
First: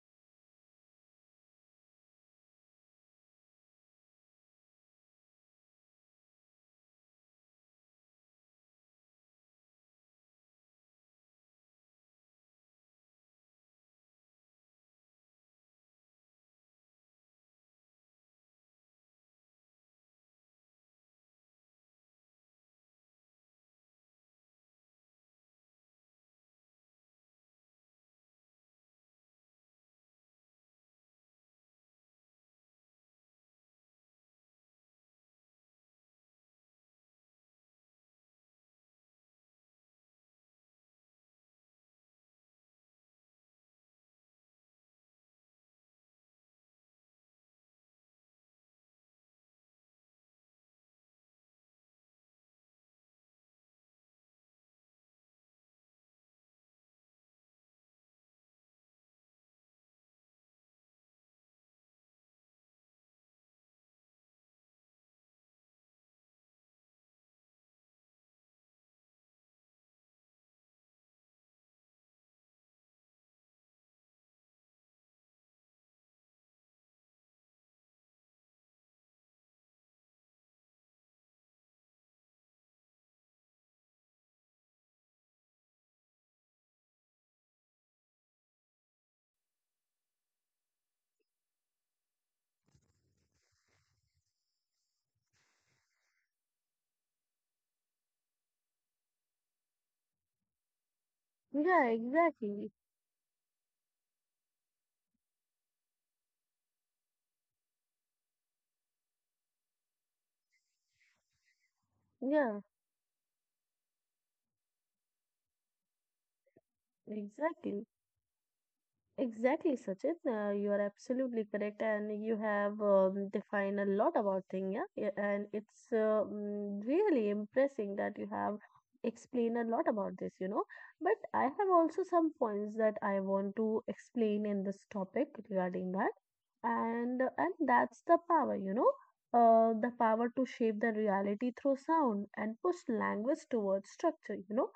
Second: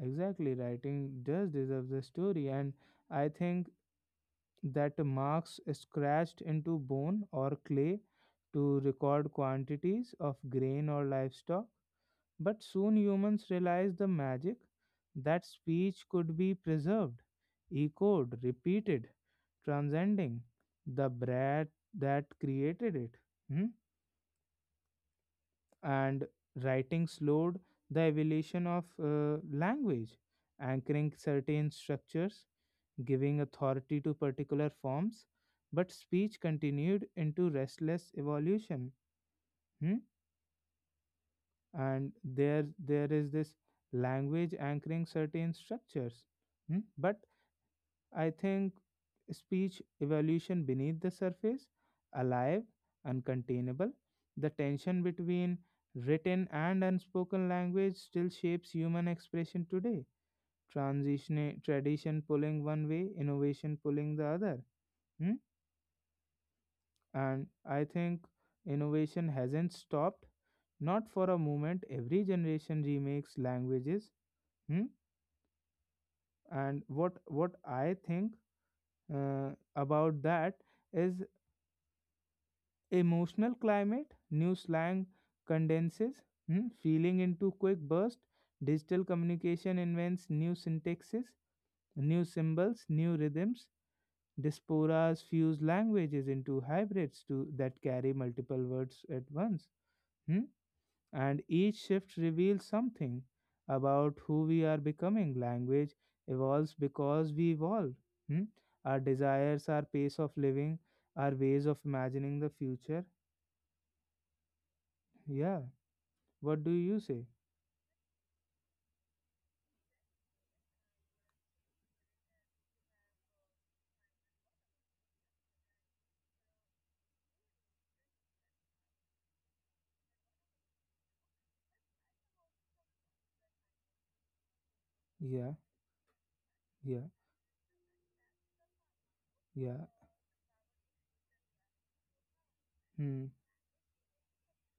exactly. Writing does deserve the story, and I think that Marx scratched into bone or clay to record quantities of grain or livestock. But soon humans realized the magic that speech could be preserved, echoed, repeated, transcending the bread that created it. Hmm? And writing slowed the evolution of language, anchoring certain structures, giving authority to particular forms. But speech continued into restless evolution. Hmm? And there is this language anchoring certain structures. Hmm? But I think speech evolution beneath the surface, alive, uncontainable. The tension between written and unspoken language still shapes human expression today. Transition, tradition pulling one way, innovation pulling the other. Hmm? And I think innovation hasn't stopped. Not for a moment. Every generation remakes languages. Hmm? And what I think about that is emotional climate, new slang condenses, hmm, feeling into quick burst. Digital communication invents new syntaxes, new symbols, new rhythms. Diasporas fuse languages into hybrids to, that carry multiple words at once. Hmm. And each
Yeah,
shift reveals
exactly.
something about who we are becoming. Language evolves because we evolve. Hmm. Our desires, our pace of living, our ways of imagining the
Yeah,
future. Yeah. What do you say?
exactly. Exactly, Sachin. You are absolutely correct, and you have defined a lot about thing, yeah. Yeah, and it's really impressing that you have explained a lot about this. But I have also some points that I want to explain in this topic
Yeah,
regarding that,
yeah,
and that's the power. uh,
yeah.
the power to shape the reality through sound and push
Hmm,
language towards structure.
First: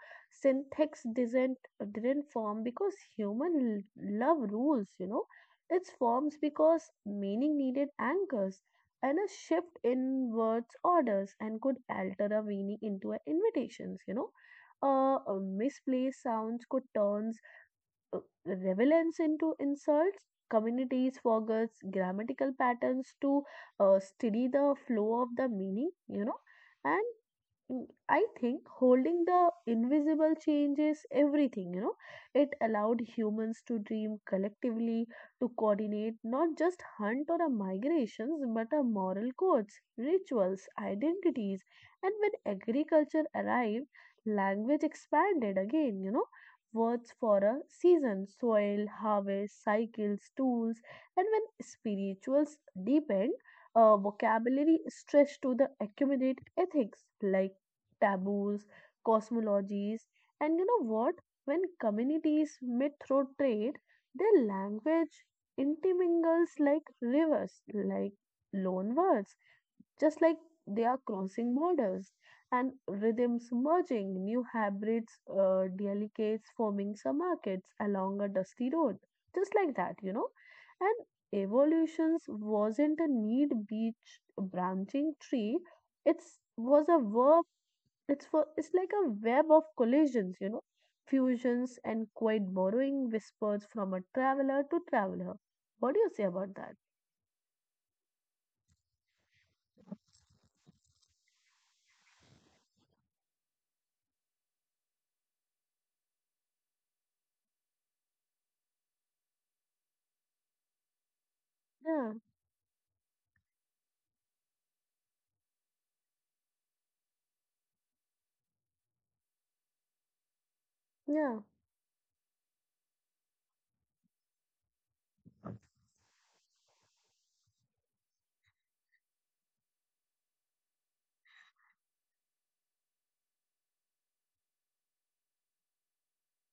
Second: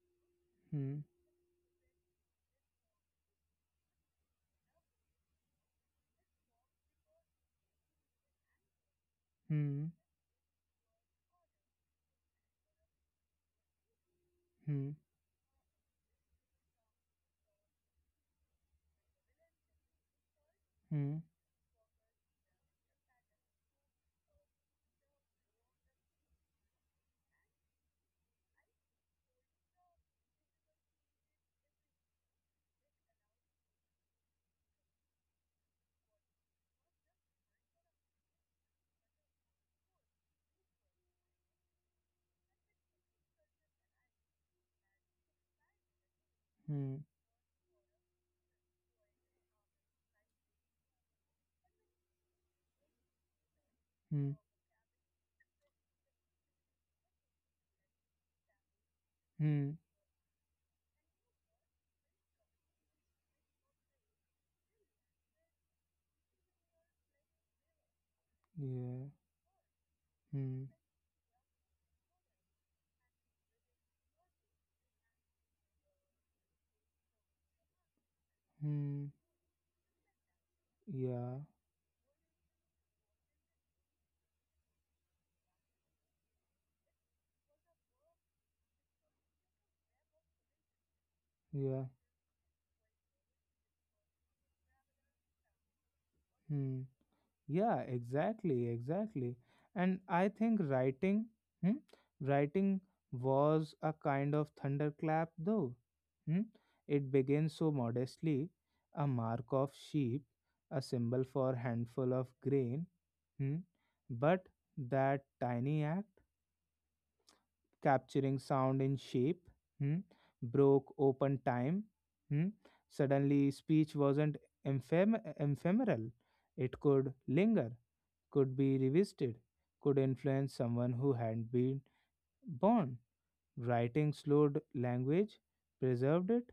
hmm,
Syntax design didn't form because human love rules, you know. It forms because meaning needed anchors, and a shift
hmm,
in words orders and could alter a meaning into an invitations.
hmm,
Misplaced sounds could turn uh, relevance into insults. Communities forget grammatical patterns to steady the flow of the meaning. And I think holding the invisible changes everything. It allowed humans to dream collectively, to coordinate not just hunt or a migrations, but a moral codes, rituals, identities. And when agriculture arrived, language expanded again.
hmm,
Words for a season, soil, harvest, cycles, tools, and when spirituals deepened,
hmm,
vocabulary stretched to the accumulate ethics like taboos,
hmm, hmm.
cosmologies, and you know what? When communities meet through trade, their language intermingles like rivers, like loan
Yeah,
words, just like
hmm,
they are crossing borders and rhythms merging, new hybrids, delicates forming some markets along a dusty road,
hmm,
just like that. And
yeah,
evolutions wasn't a need beach branching tree; it was a verb, it's like a web of collisions, fusions
yeah,
and quiet borrowing whispers from a traveler to traveler. What do you say about
hmm.
that?
Yeah, exactly, exactly. And I think writing, hmm, writing was a kind of thunderclap, though. Hmm? It begins so modestly, a mark of sheep, a symbol for handful
Yeah,
of grain, hmm. But that tiny act, capturing sound in shape, hmm, broke open
yeah,
time. Hmm. Suddenly, speech wasn't ephemeral. It could linger, could be revisited, could influence someone who hadn't been born. Writing slowed language, preserved it,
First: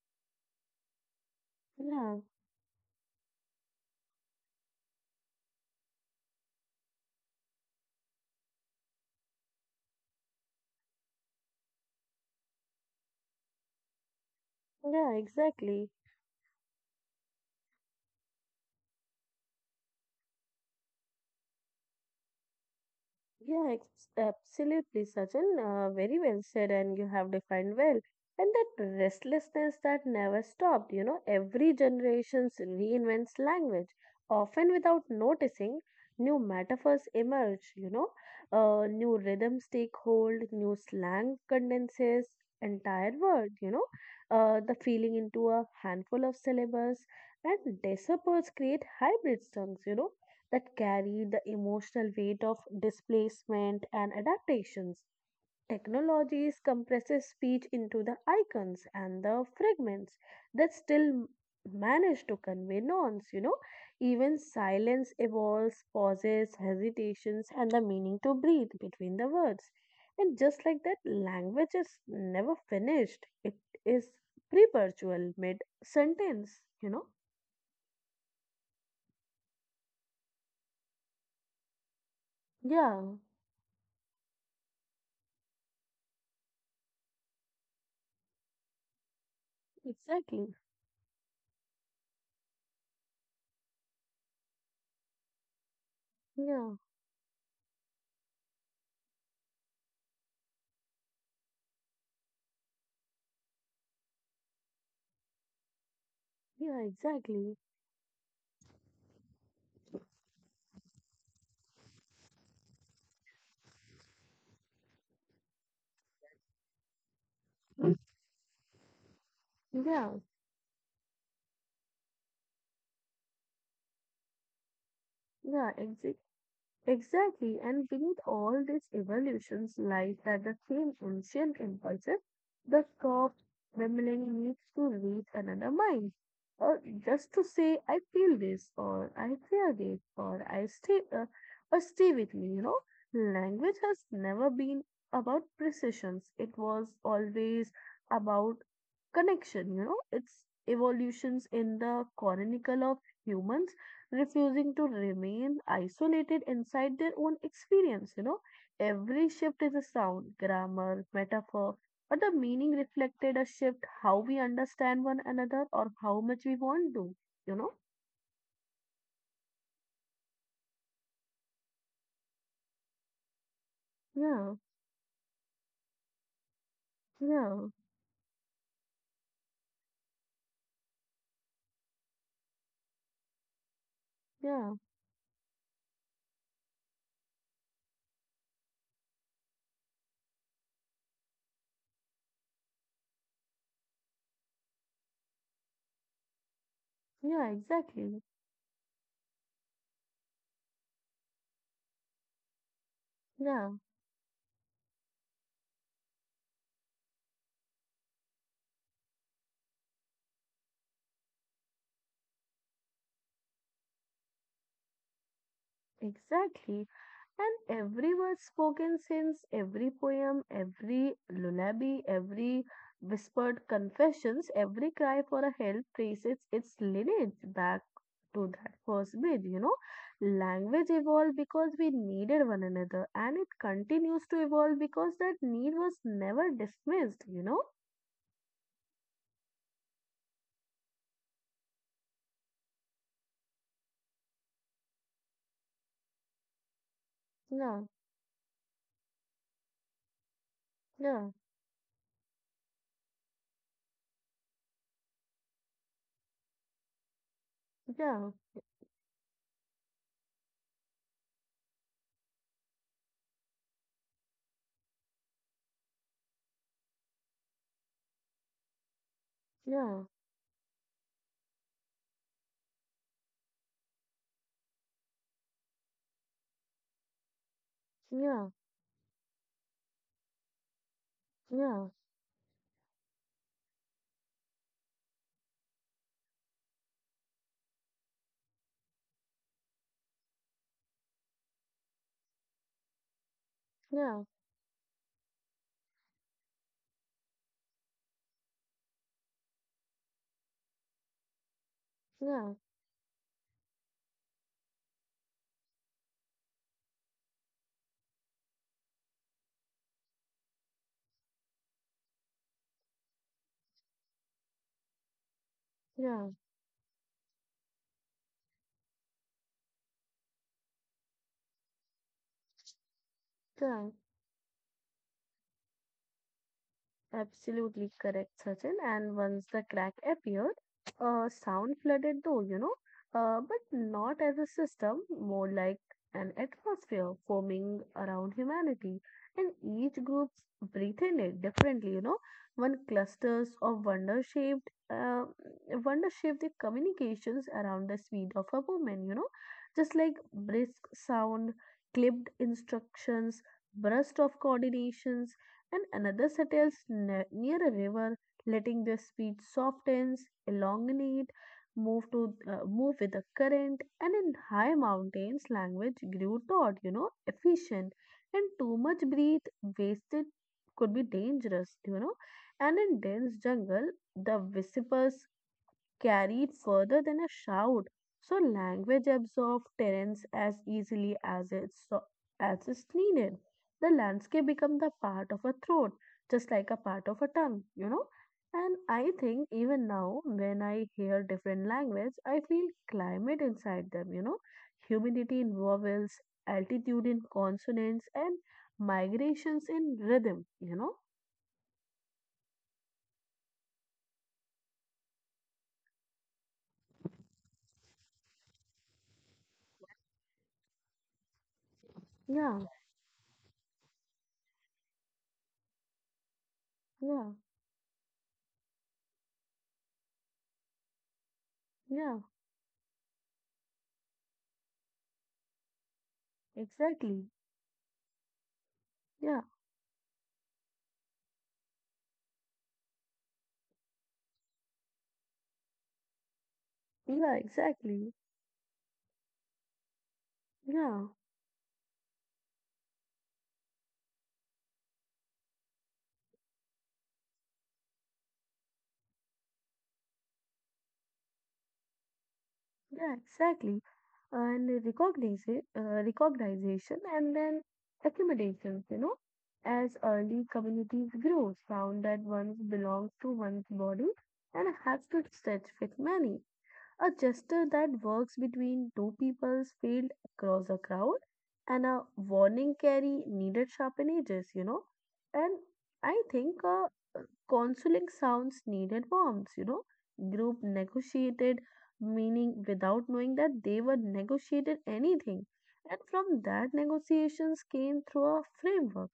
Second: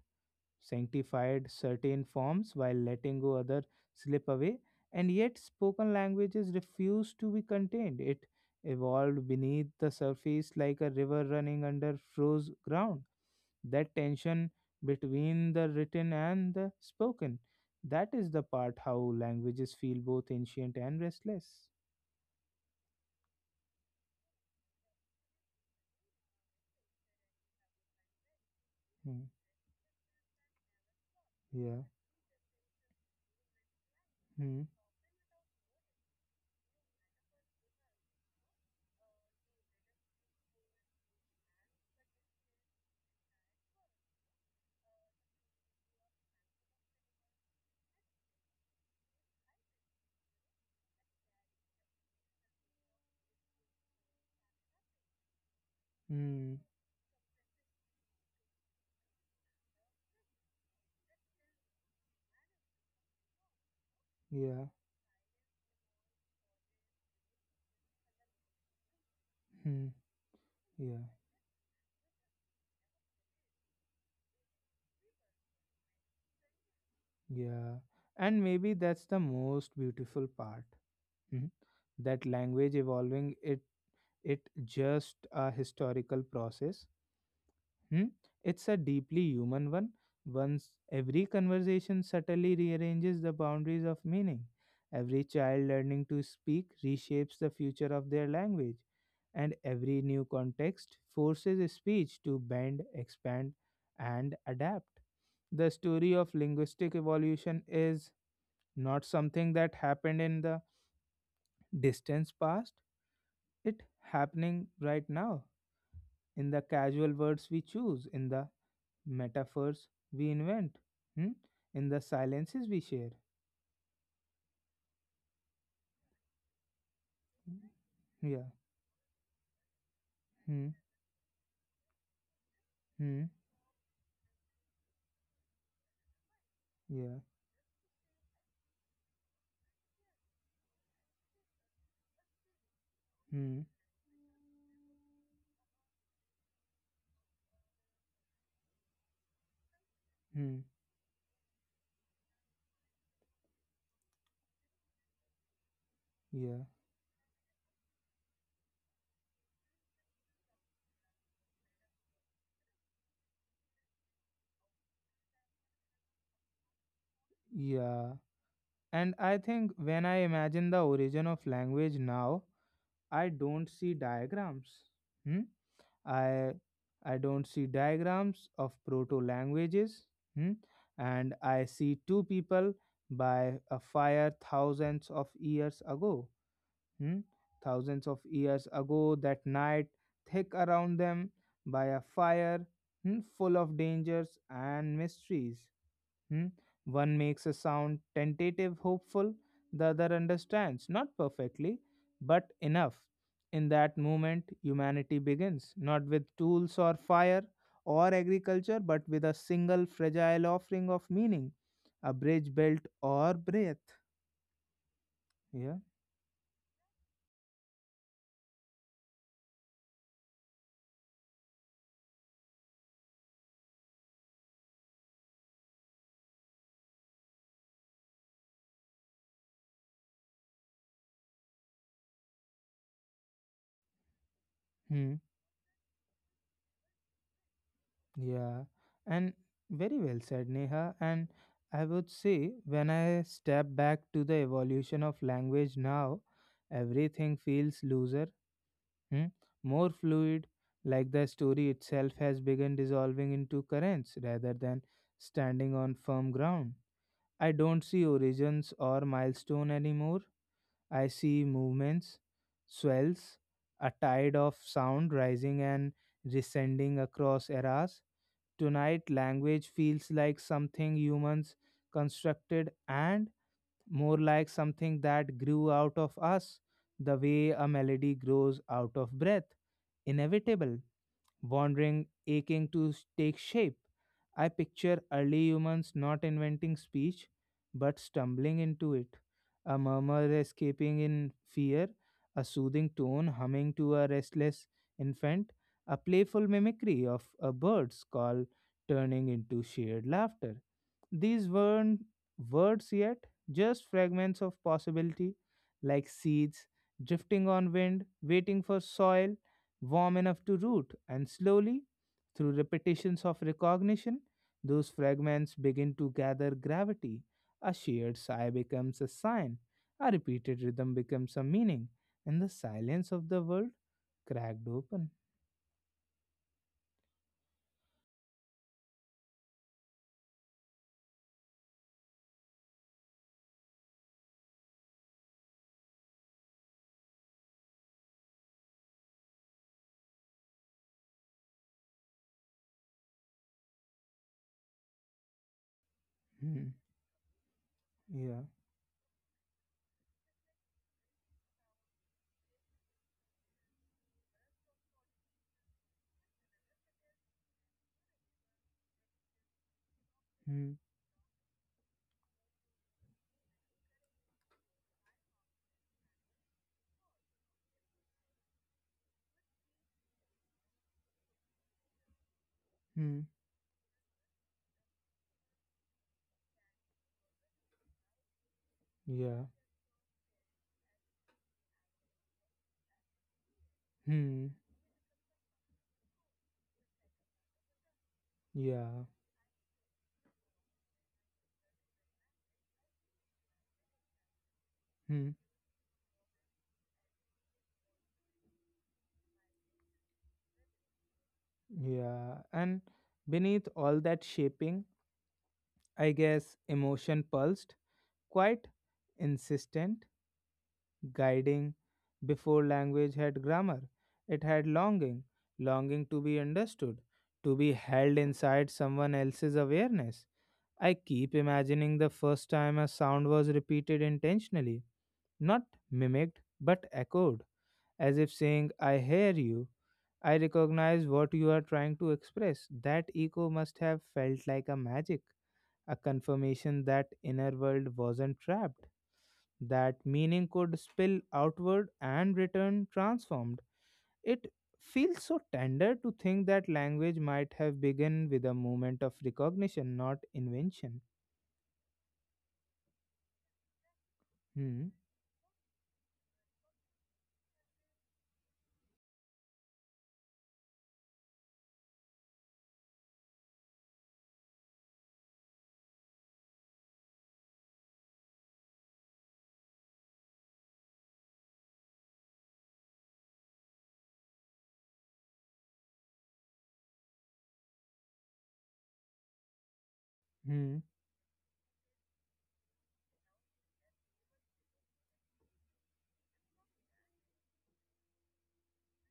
sanctified certain
yeah,
forms while letting go other slip away, and yet spoken languages refuse to be contained. It evolved beneath the surface like a river running under froze ground. That tension
yeah,
between the
exactly.
written and the spoken, that is the part how languages feel both ancient and restless.
Yeah, absolutely, Sachin. Very well said, and you have defined well. And that
Hmm,
restlessness that never stopped, every
yeah,
generation reinvents language,
hmm,
often without noticing. New metaphors emerge, new rhythms take hold, new slang condenses entire word, the feeling into a handful of syllables, and decibels create hybrid tongues that carry the emotional weight of displacement and adaptations. Technologies
hmm,
compresses speech into the icons and the fragments that still manage to convey nouns. Even
yeah,
silence evolves, pauses, hesitations, and the meaning to breathe between the words.
hmm,
And just like that,
yeah,
language is never finished. It is perpetual mid sentence, you know?
yeah. And maybe that's the most beautiful part. Mhm. That language
Yeah,
evolving, it just a historical process, hmm? It's a deeply human one.
exactly.
Once every conversation subtly rearranges the boundaries of meaning, every child learning to speak
Yeah,
reshapes the future of their language, and every new context forces speech to bend, expand, and adapt. The story of
yeah,
linguistic
exactly.
evolution is not something that happened in the distant past, it happening right now, in the casual words we choose, in the metaphors
Yeah,
we invent, hmm? In the silences we share.
yeah, exactly. And beneath
Yeah.
all these evolutions lies that the
Hmm.
same ancient impulses, the
Hmm.
soft trembling needs to reach another mind, or
Yeah.
just to say, I feel this, or I fear this, or I stay, or stay with me. You know,
Hmm.
language has never been about precisions. It was always about connection, it's
Hmm.
evolutions in the chronicle of humans refusing to remain isolated
Yeah.
inside their own experience. Every shift is a sound, grammar, metaphor, but the meaning reflected a shift how we understand one another or how much we want to, you know?
Yeah. And I think when I imagine the origin of language now, I don't see
Yeah,
diagrams. Hmm? I I don't see
yeah,
diagrams of proto languages, hmm, and I see two people by a fire
yeah,
thousands of years ago. Hmm. Thousands of years ago, that night thick around them, by a fire, hmm, full of dangers and mysteries. Hmm? One makes
yeah,
a sound
exactly.
tentative, hopeful, the other understands, not perfectly, but enough. In
Yeah,
that moment, humanity begins, not with tools or fire or agriculture, but with a single fragile offering of meaning, a bridge built or breath. Yeah.
exactly. And every word spoken since, every poem, every lullaby, every whispered confessions, every cry for a help traces its lineage back to that first bid. Language evolved because we needed one another, and it continues to evolve because
Hmm.
that need was never dismissed.
Yeah. And very well said, Neha. And I would say, when I step back to the evolution of language now, everything
Yeah,
feels looser, hmm, more fluid, like the
yeah,
story itself has begun dissolving into currents rather than standing on firm ground. I don't see
yeah,
origins or milestone anymore. I see movements, swells, a tide of sound rising and descending across eras. Tonight, language
yeah,
feels like something humans constructed and more like something that grew out of us, the way a melody
yeah,
grows out of breath. Inevitable,
yeah,
wandering, aching to take shape. I picture early humans not inventing speech, but stumbling into it. A murmur escaping in fear, a soothing tone humming to a
yeah,
restless infant, a playful mimicry of a bird's call turning into shared laughter. These weren't
yeah,
words yet, just fragments of possibility, like seeds drifting on wind, waiting for soil warm enough to root, and slowly, through repetitions of recognition, those fragments begin to
yeah,
gather gravity. A shared sigh becomes a sign, a repeated rhythm becomes a meaning, and the silence of the world
yeah.
cracked open.
Absolutely correct, Sachin. And once the crack appeared, sound flooded though, but not as a system, more like an atmosphere forming around humanity. And each group's breathing it differently. One clusters of wonder shaped the
Hmm,
communications around the speed
yeah,
of a woman, just like brisk sound, clipped instructions, burst of coordinations, and another settles near a river, letting their speed softens,
hmm,
elongate, move with the current, and in high mountains, language grew taut, efficient, and too much breathe wasted could be dangerous, and in
hmm,
dense jungle, the whispers carried further than a shout. So language
yeah,
absorbed terrains as easily as it's needed. The landscape
hmm,
became the part of a throat, just like a part of a tongue. And
yeah,
I think even now, when I hear different language, I feel climate inside them,
hmm,
humidity in vowels, altitude in consonants, and migrations in rhythm.
yeah. And beneath all that shaping, I guess emotion pulsed, quite insistent, guiding.
Yeah,
Before language had grammar, it had longing, longing to be understood,
yeah,
to be held inside someone else's awareness. I keep imagining the
yeah,
first time a sound was repeated intentionally, not mimicked, but
exactly.
echoed, as if saying, I hear
Yeah,
you. I recognize what you are trying to express. That echo must have felt like a magic, a confirmation that
yeah,
inner world
exactly.
wasn't trapped, that meaning could
Yeah,
spill outward and return transformed. It feels so tender to think that language might have begun with a moment of recognition, not invention.
yeah, exactly. And
Hmm.
recognition, recognition and then accommodations, you know, as early communities grow, found that one belongs to one's body and has to stretch with many. A gesture that works between two peoples field across a crowd and a warning carry needed sharpen edges, you know. And I think consoling sounds needed warmth, you know. Group
Hmm.
negotiated meaning without knowing that they were negotiated anything. And from that negotiations came through a framework,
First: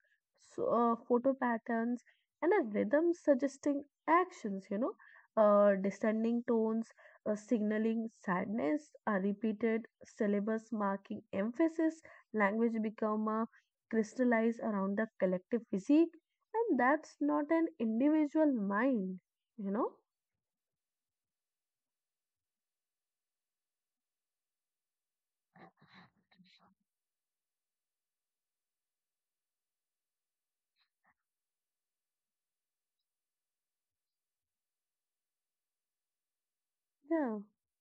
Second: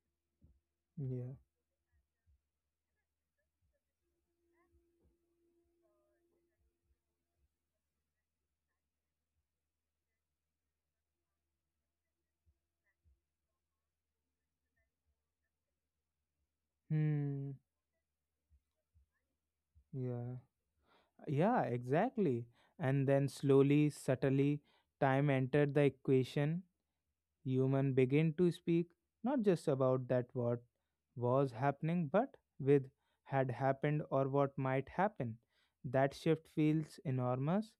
so,
Yeah.
photo patterns and a rhythm suggesting actions, you know, descending tones signaling sadness, a repeated syllabus marking emphasis, language become a crystallized around the collective physique, and that's not
Hmm.
an individual mind, you know?
Yeah. Yeah, exactly. And then slowly, subtly, time entered the equation. Human begin to speak not just about that what was happening, but with had happened or what might happen. That shift feels
Yeah,
enormous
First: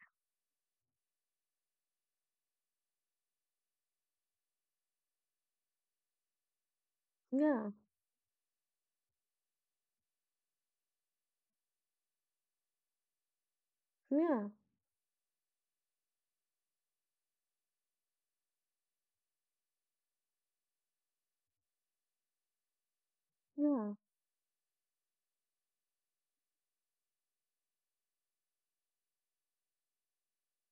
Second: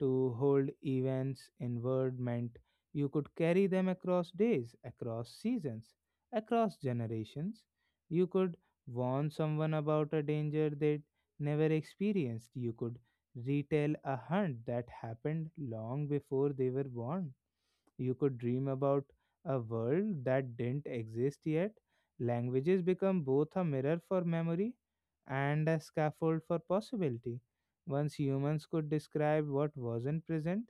to hold events in word meant you could carry them across days, across seasons, across generations.
yeah,
You could warn someone about a danger they'd never experienced. You could retell a
yeah,
hunt that happened long before they were born. You could dream about a world that didn't exist yet. Languages become both a
yeah.
mirror for memory and a scaffold for possibility. Once humans could describe what wasn't present,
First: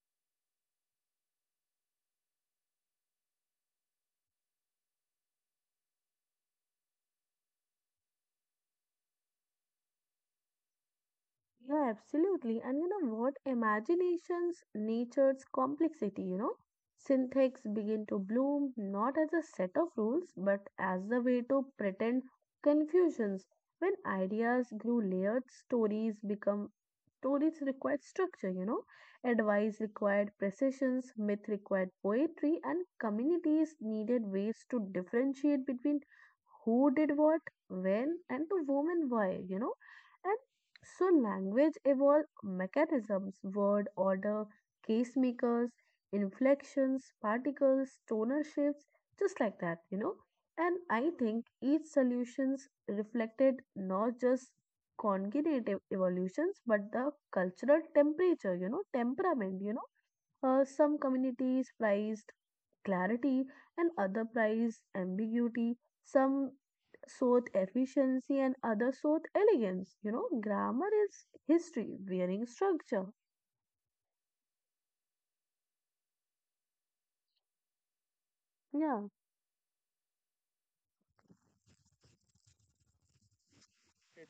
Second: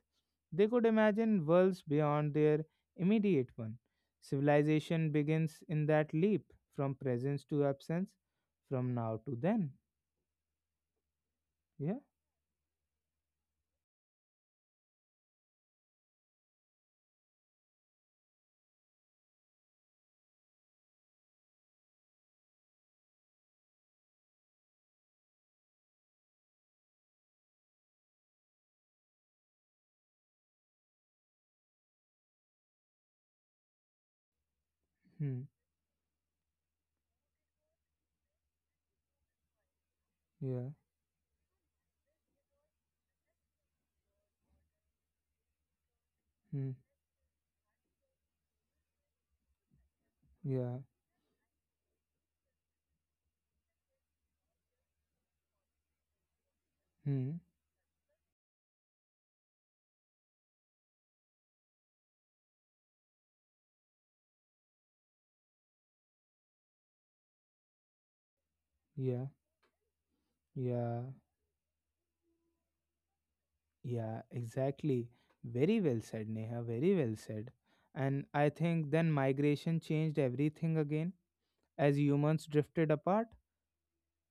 they could imagine worlds beyond their immediate one. Civilization begins in that leap from presence to absence, from now to then.
Yeah,
Yeah.
absolutely. And you know what? Imagination's nature's complexity, you know, syntax begin to bloom not as a set of rules, but as a way to pretend confusions. When ideas grew layered, stories required structure, you know, advice required precisions, myth required poetry, and communities needed ways to
Hmm.
differentiate between who did what, when, and to whom and why, you know.
Yeah.
So language evolve mechanisms, word order, case makers,
Hmm.
inflections, particles, tonal shifts, just like that, you know.
Yeah.
And I think each solutions reflected not just cognitive evolutions but the
Hmm.
cultural temperature, you know, temperament, you know. Some communities prized clarity and other prize ambiguity, some sought efficiency and other sought
Yeah.
elegance. You know, grammar
Yeah.
is history wearing structure.
Yeah, exactly. Very well said, Neha. Very well said. And I think
Yeah,
then migration changed everything again. As humans drifted apart,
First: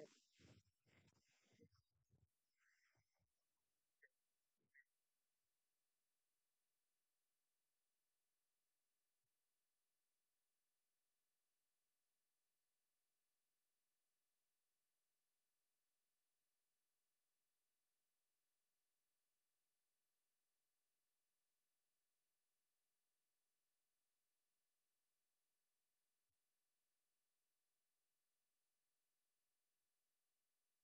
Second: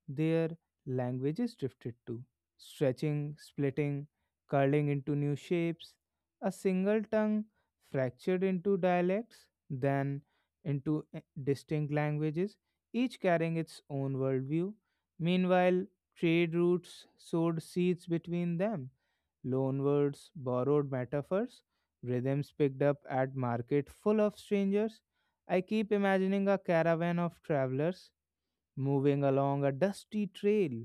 their languages drifted too, stretching, splitting, curling into new shapes. A single tongue fractured into dialects, then into distinct languages, each carrying its own worldview. Meanwhile, trade routes sowed seeds between them, loanwords, borrowed metaphors, rhythms picked up at market full of strangers. I keep imagining a caravan of travelers moving along a dusty trail,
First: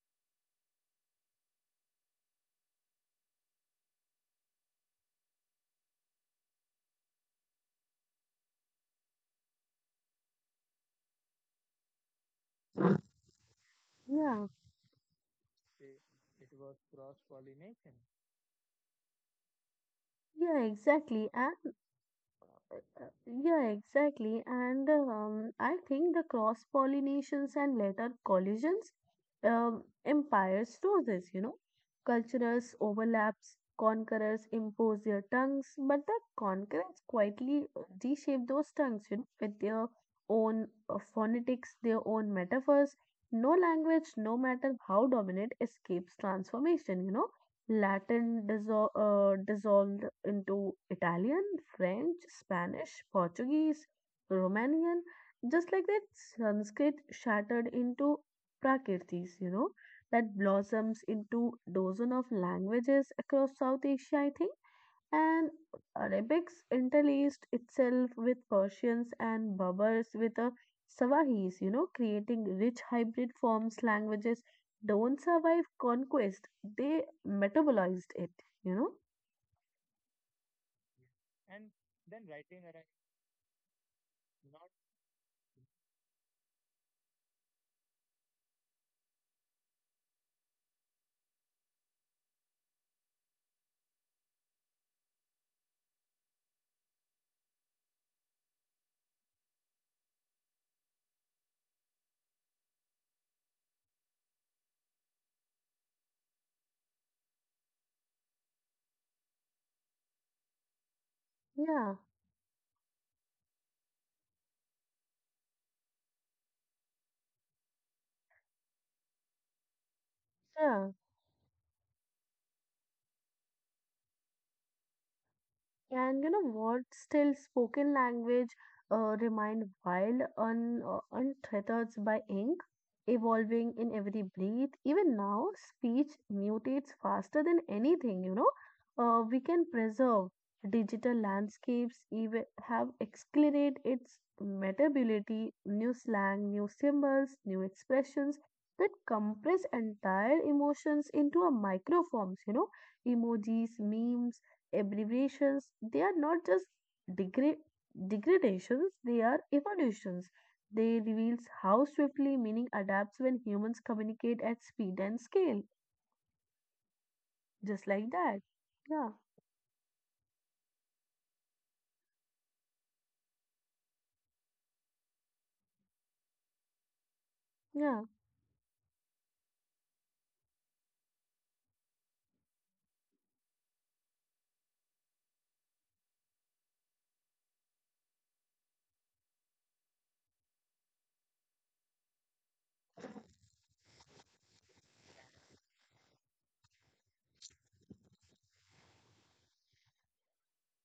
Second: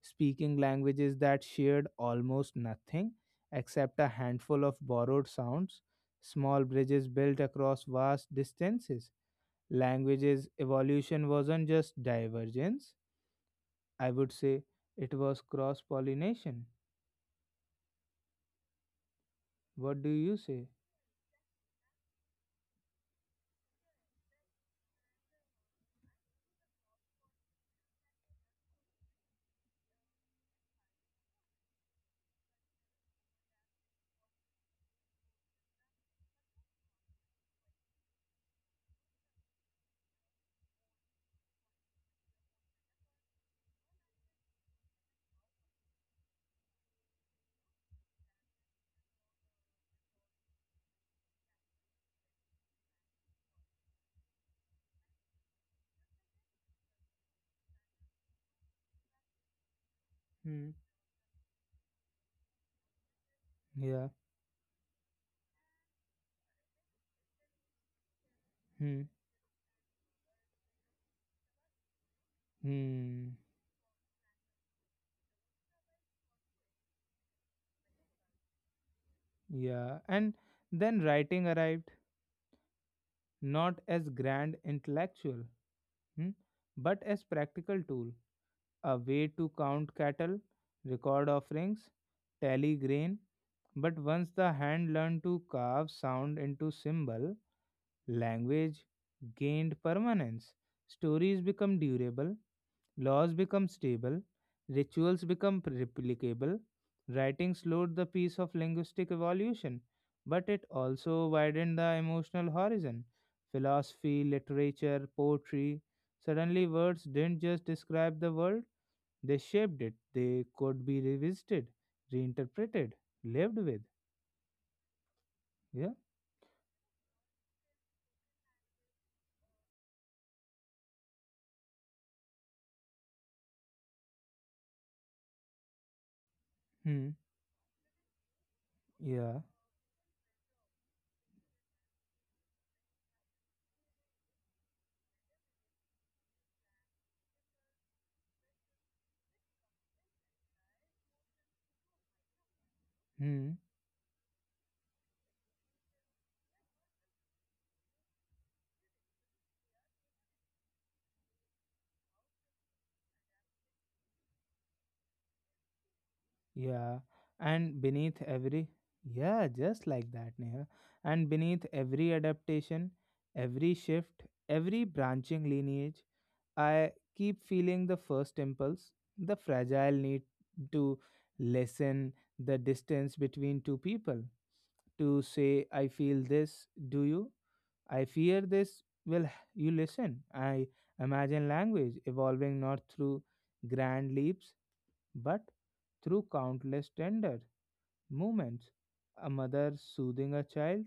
speaking languages that shared almost nothing except a handful of borrowed sounds, small bridges built across vast distances. Languages evolution wasn't just divergence, I would
yeah,
say it was cross pollination. What do you
yeah,
say?
exactly. And Yeah, exactly. And I think the cross pollinations and later collisions empires do this, you know. Cultures overlaps, conquerors impose their tongues, but the conquerors quietly reshape those tongues, you know, with their own phonetics, their own metaphors. No language, no matter how dominant, escapes transformation, you know. Latin dissolved into Italian, French, Spanish, Portuguese, Romanian, just like that. Sanskrit shattered into Prakritis, you know, that
Hmm.
blossoms into dozen of languages across South
Yeah.
Asia, I think. And Arabics interlaced itself with
Hmm.
Persians and Berbers with the Sawahis, you know, creating rich
Hmm.
hybrid forms. Languages don't survive conquest, they metabolized it, you know?
Yeah. And then writing arrived, not as grand intellectual, hmm, but as practical tool, a way to count cattle, record offerings, tally grain. But once the hand learned to carve sound into symbol, language gained permanence. Stories become durable, laws become stable, rituals become replicable, writing slowed the pace of linguistic evolution, but it also widened the
Yeah,
emotional horizon. Philosophy, literature, poetry, suddenly, words didn't just describe the world, they shaped it. They could
yeah.
be revisited, reinterpreted, lived with. Yeah.
And you know what? Still, spoken language remained wild, untethered by ink, evolving in every breath. Even now, speech mutates
Hmm.
faster than anything, you know. Uh,
Yeah.
we can preserve digital landscapes, even have accelerated its mutability, new slang, new symbols, new expressions that compress entire emotions into a microforms, you know,
Hmm.
emojis, memes, abbreviations they are not just degra- degradations, they are evolutions, they reveals how swiftly meaning adapts when humans communicate at speed and scale,
Yeah, and
just like
beneath
that.
every,
Yeah,
yeah, just like that, Neha. And beneath every adaptation, every shift, every branching lineage, I keep feeling the
yeah,
first impulse, the fragile need to lessen the distance between two people, to say, I feel this, do you? I fear this. Well, you listen. I imagine language evolving not through grand leaps but through countless tender moments, a mother soothing a child,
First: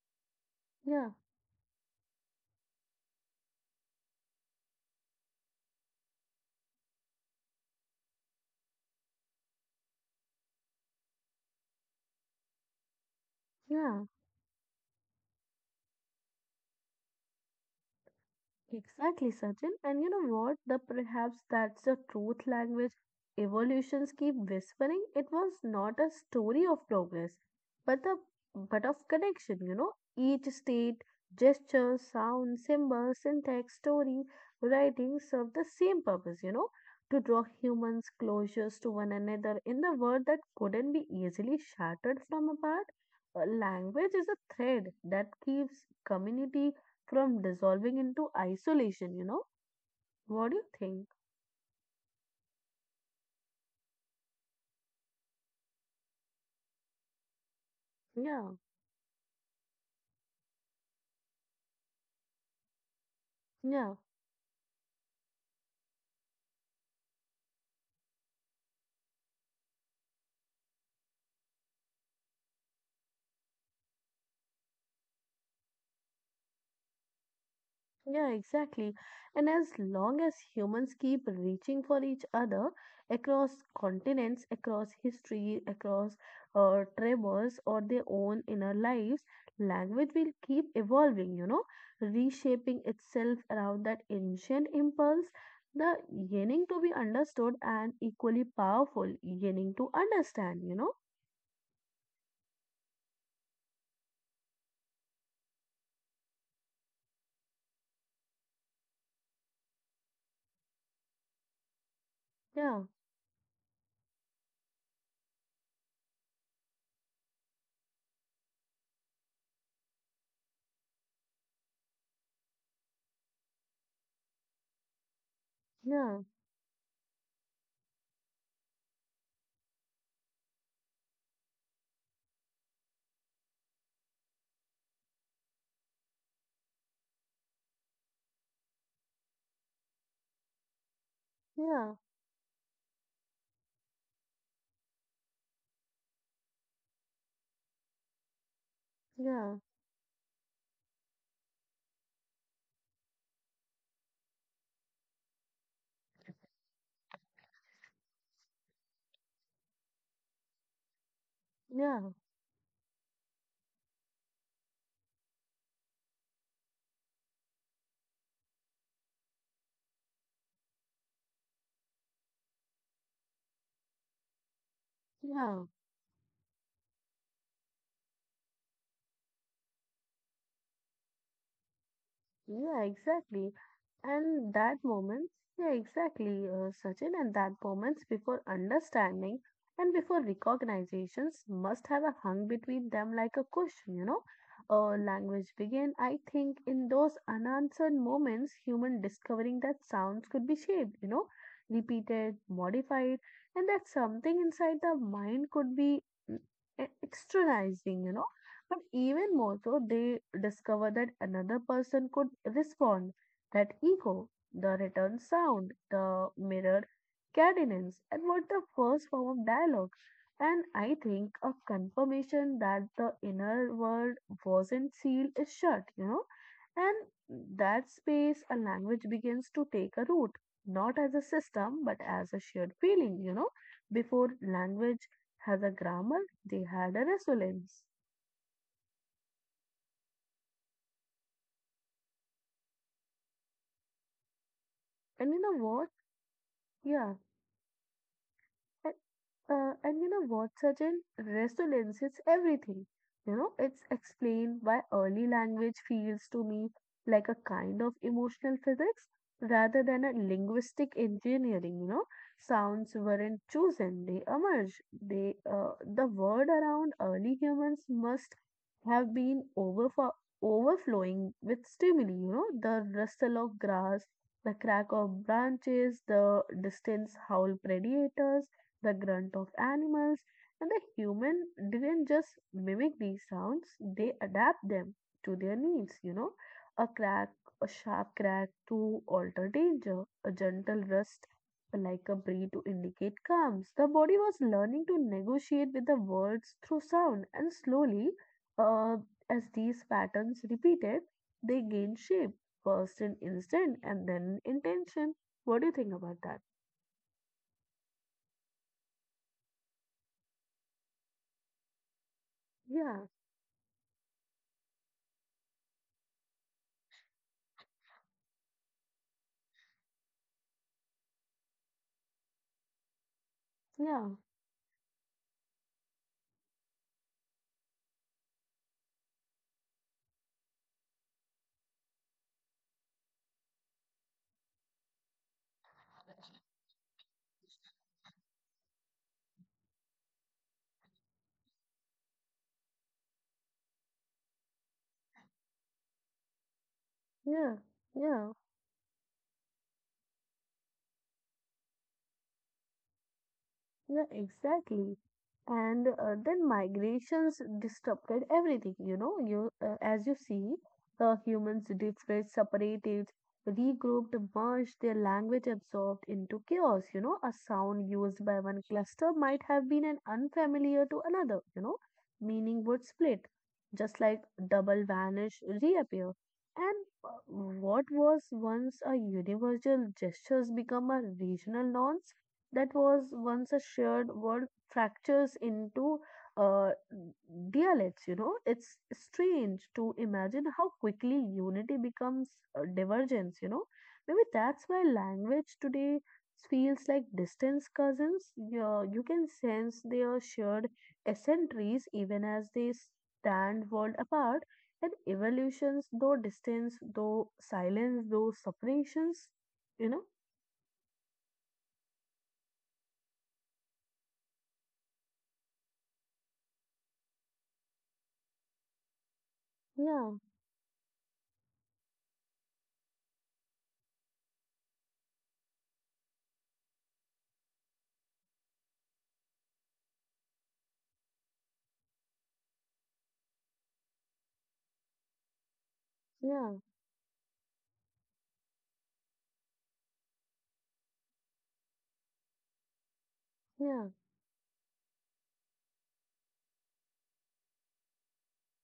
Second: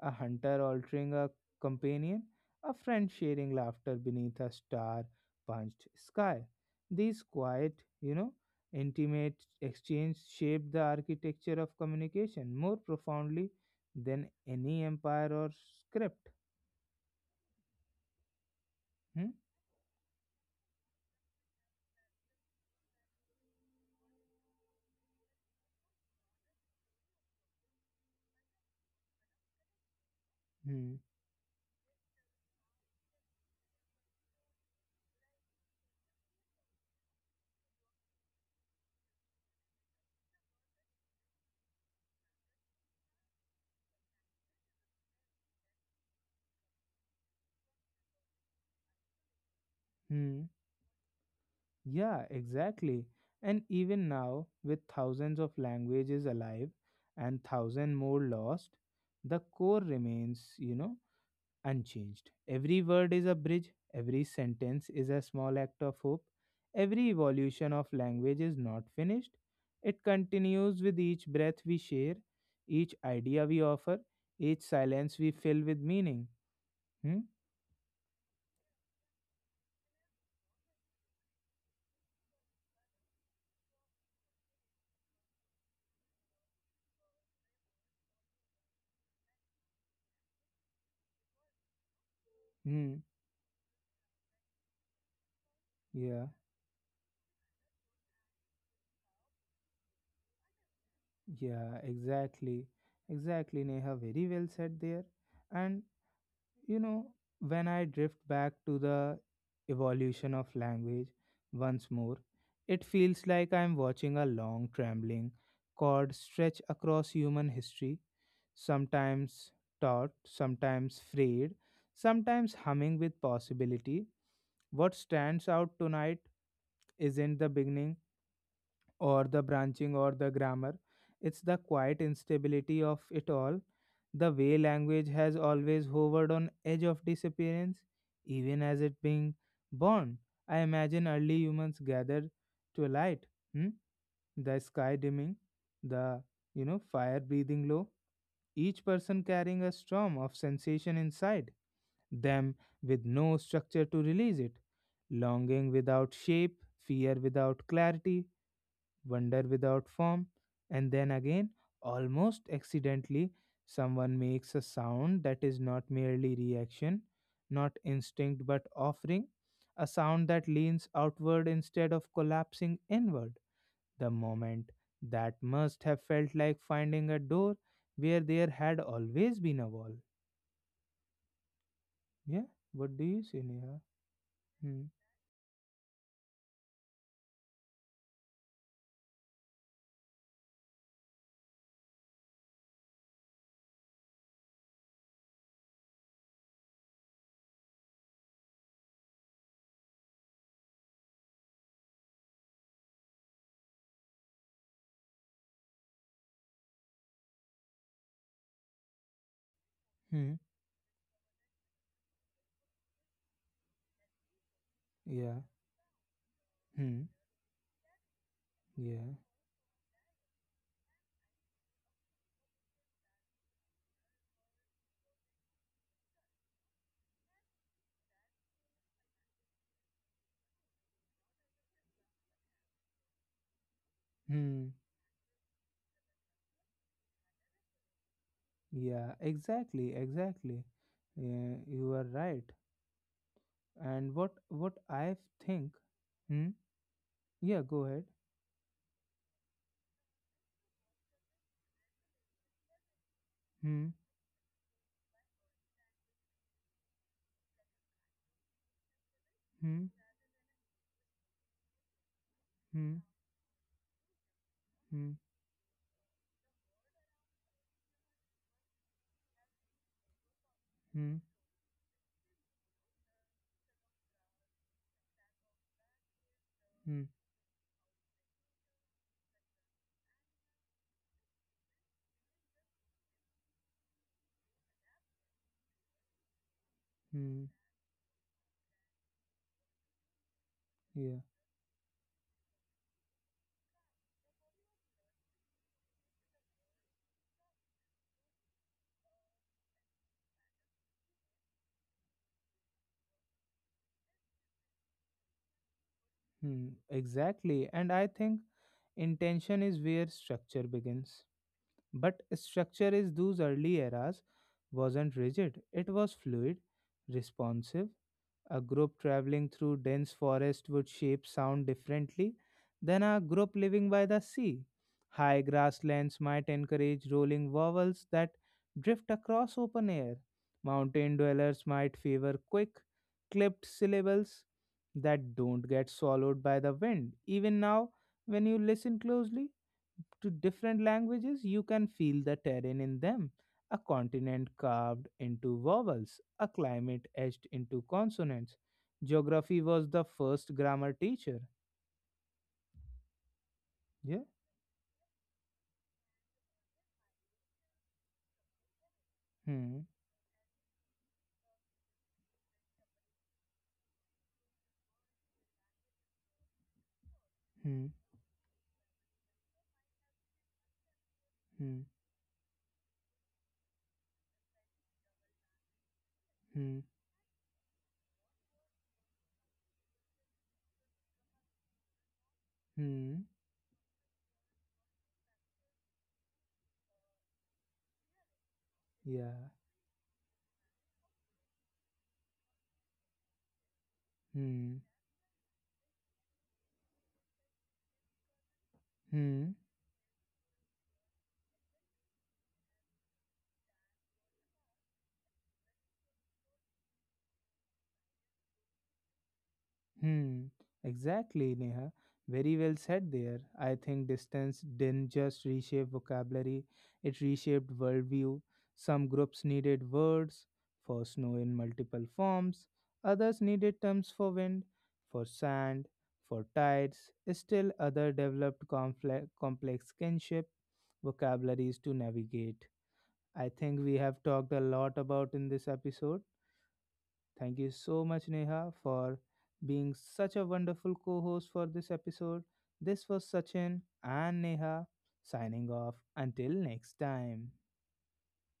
a hunter
yeah,
altering a companion, a friend sharing laughter beneath a star punched sky. These quiet, you know, intimate exchange shape the architecture of communication more profoundly
yeah.
than any empire or script. Hmm?
Exactly, Sachin. And you know what? The perhaps that's the truth language evolutions keep whispering. It was not a story of progress, but the but of connection, you know. Each
Hmm.
state, gesture, sound, symbol, syntax, story, writing serve the same purpose, you know, to draw humans closures to one another in the world that couldn't be easily shattered from apart. A language is a thread that keeps community from dissolving into isolation, you know?
Hmm.
What do you think?
Yeah, exactly. And even now, with thousands of languages alive and thousand more
Yeah,
lost, the core remains, unchanged. Every word is a bridge,
yeah,
every sentence is a small act of hope, every evolution of language is not finished. It continues with each breath we share, each idea we offer, each silence we fill with meaning. Hmm?
yeah, exactly. And as long as humans keep reaching for each other across continents, across history, across tremors or their own inner lives, language will keep evolving, you know, reshaping
Hmm.
itself around that ancient impulse. The
Yeah.
yearning to be understood and equally powerful yearning to understand, you know?
Yeah, exactly. Exactly, Neha. Very well said there. And, you know, when I drift back to the evolution of language once more,
Yeah,
it feels like I'm watching a long, trembling cord stretch across human history, sometimes taut, sometimes frayed, sometimes humming with possibility. What stands out
yeah,
tonight isn't the beginning or the branching or the grammar. It's the quiet instability of it all, the way language has always hovered on edge of disappearance, even as it being born. I imagine early humans
yeah.
gathered to a light, hmm? The sky dimming, the fire breathing low, each person
Yeah,
carrying a storm of sensation inside them with no structure to release it, longing without shape, fear without clarity, wonder without form. And then again,
yeah,
almost accidentally, someone makes a sound that is not merely reaction, not instinct, but offering, a sound that leans outward instead of collapsing inward. The moment that
yeah,
must have felt like finding a door where there had always been a wall. Yeah,
yeah,
what do you say,
exactly.
Neha?
And that
Hmm.
moment, yeah, exactly, Sachin, and that moments before understanding and before recognizations must have a hung between them like a cushion, you know. Language begin, I think, in those unanswered moments, human discovering that sounds could be shaped, you know, repeated, modified, and that something inside the mind could be mm, externalizing, you know. But even more so, they
Hmm.
discover that another person could respond. That echo, the return
Yeah.
sound, the mirrored
Hmm.
cadence, and what the first
Yeah.
form of dialogue. And I think a confirmation that the inner world wasn't sealed is shut, you know. And that space, a language begins to take a root, not as a system, but as a shared feeling, you know. Before
Hmm.
language has a grammar, they had a resonance.
Yeah, exactly, exactly. Yeah, you are right. And what I
And you know
think?
what?
Hmm.
Yeah,
Yeah, go ahead.
and and you know what, Sachin? Resonance is everything. You know, it's
Hmm.
explained why early language feels to me like a kind of emotional physics rather
Hmm.
than a linguistic engineering. You know, sounds
Hmm.
weren't chosen, they emerge.
Hmm.
The word around early humans must have been
Hmm.
overflowing with stimuli. You know, the rustle of grass, the crack of branches, the
Hmm.
distant howl predators, the grunt of animals, and the human didn't just mimic these sounds, they adapt them to their needs, you know. A crack,
Hmm.
a sharp crack to alter danger, a gentle
Yeah.
rust like a breeze to indicate calms. The body was learning to negotiate with the words through sound, and slowly, uh, as these patterns repeated, they gained shape, first in instinct and then in intention. What do you think about that?
Hmm. Exactly. And I think intention is where structure begins. But structure
Yeah,
is those early eras wasn't rigid. It was fluid, responsive. A group traveling through dense forest would shape sound differently than a group living by
yeah.
the sea. High grasslands might encourage rolling vowels that drift across open air. Mountain dwellers might favor quick, clipped syllables that don't get swallowed by the wind. Even now, when you listen closely, to different languages, you can feel the terrain in them. A continent carved into vowels, a climate etched
Yeah,
into
yeah,
consonants. Geography was the first grammar teacher.
yeah,
Yeah.
exactly. And then migrations disrupted everything, you know. You,
Hmm.
uh, as you see, the humans differed, separated, regrouped, merged, their language absorbed into chaos, you know. A
Hmm.
sound used by one cluster might have been an unfamiliar to another, you
Hmm.
know. Meaning would split, just like double vanish, reappear.
Hmm.
And what was once a universal gestures become a regional norm that was
Hmm.
once a shared world fractures into uh, dialects. You know, it's
Yeah.
strange to imagine how quickly unity becomes divergence. You know, maybe that's
Hmm.
why language today feels like distance cousins. You can
Hmm.
sense their shared eccentricities even as they stand world apart. And evolutions, though distance, though silence, though separations, you know?
Hmm, exactly, Neha. Very well said there. I think distance didn't just reshape vocabulary, it reshaped worldview. Some groups needed
Yeah,
words for snow in multiple forms, others needed terms for wind, for sand, for tides. Still, others developed complex kinship vocabularies to navigate. I think we have talked a lot about in this episode.
yeah,
Thank you so much, Neha, for being such a wonderful co host for this episode. This was Sachin
yeah.
and Neha signing off. Until next time.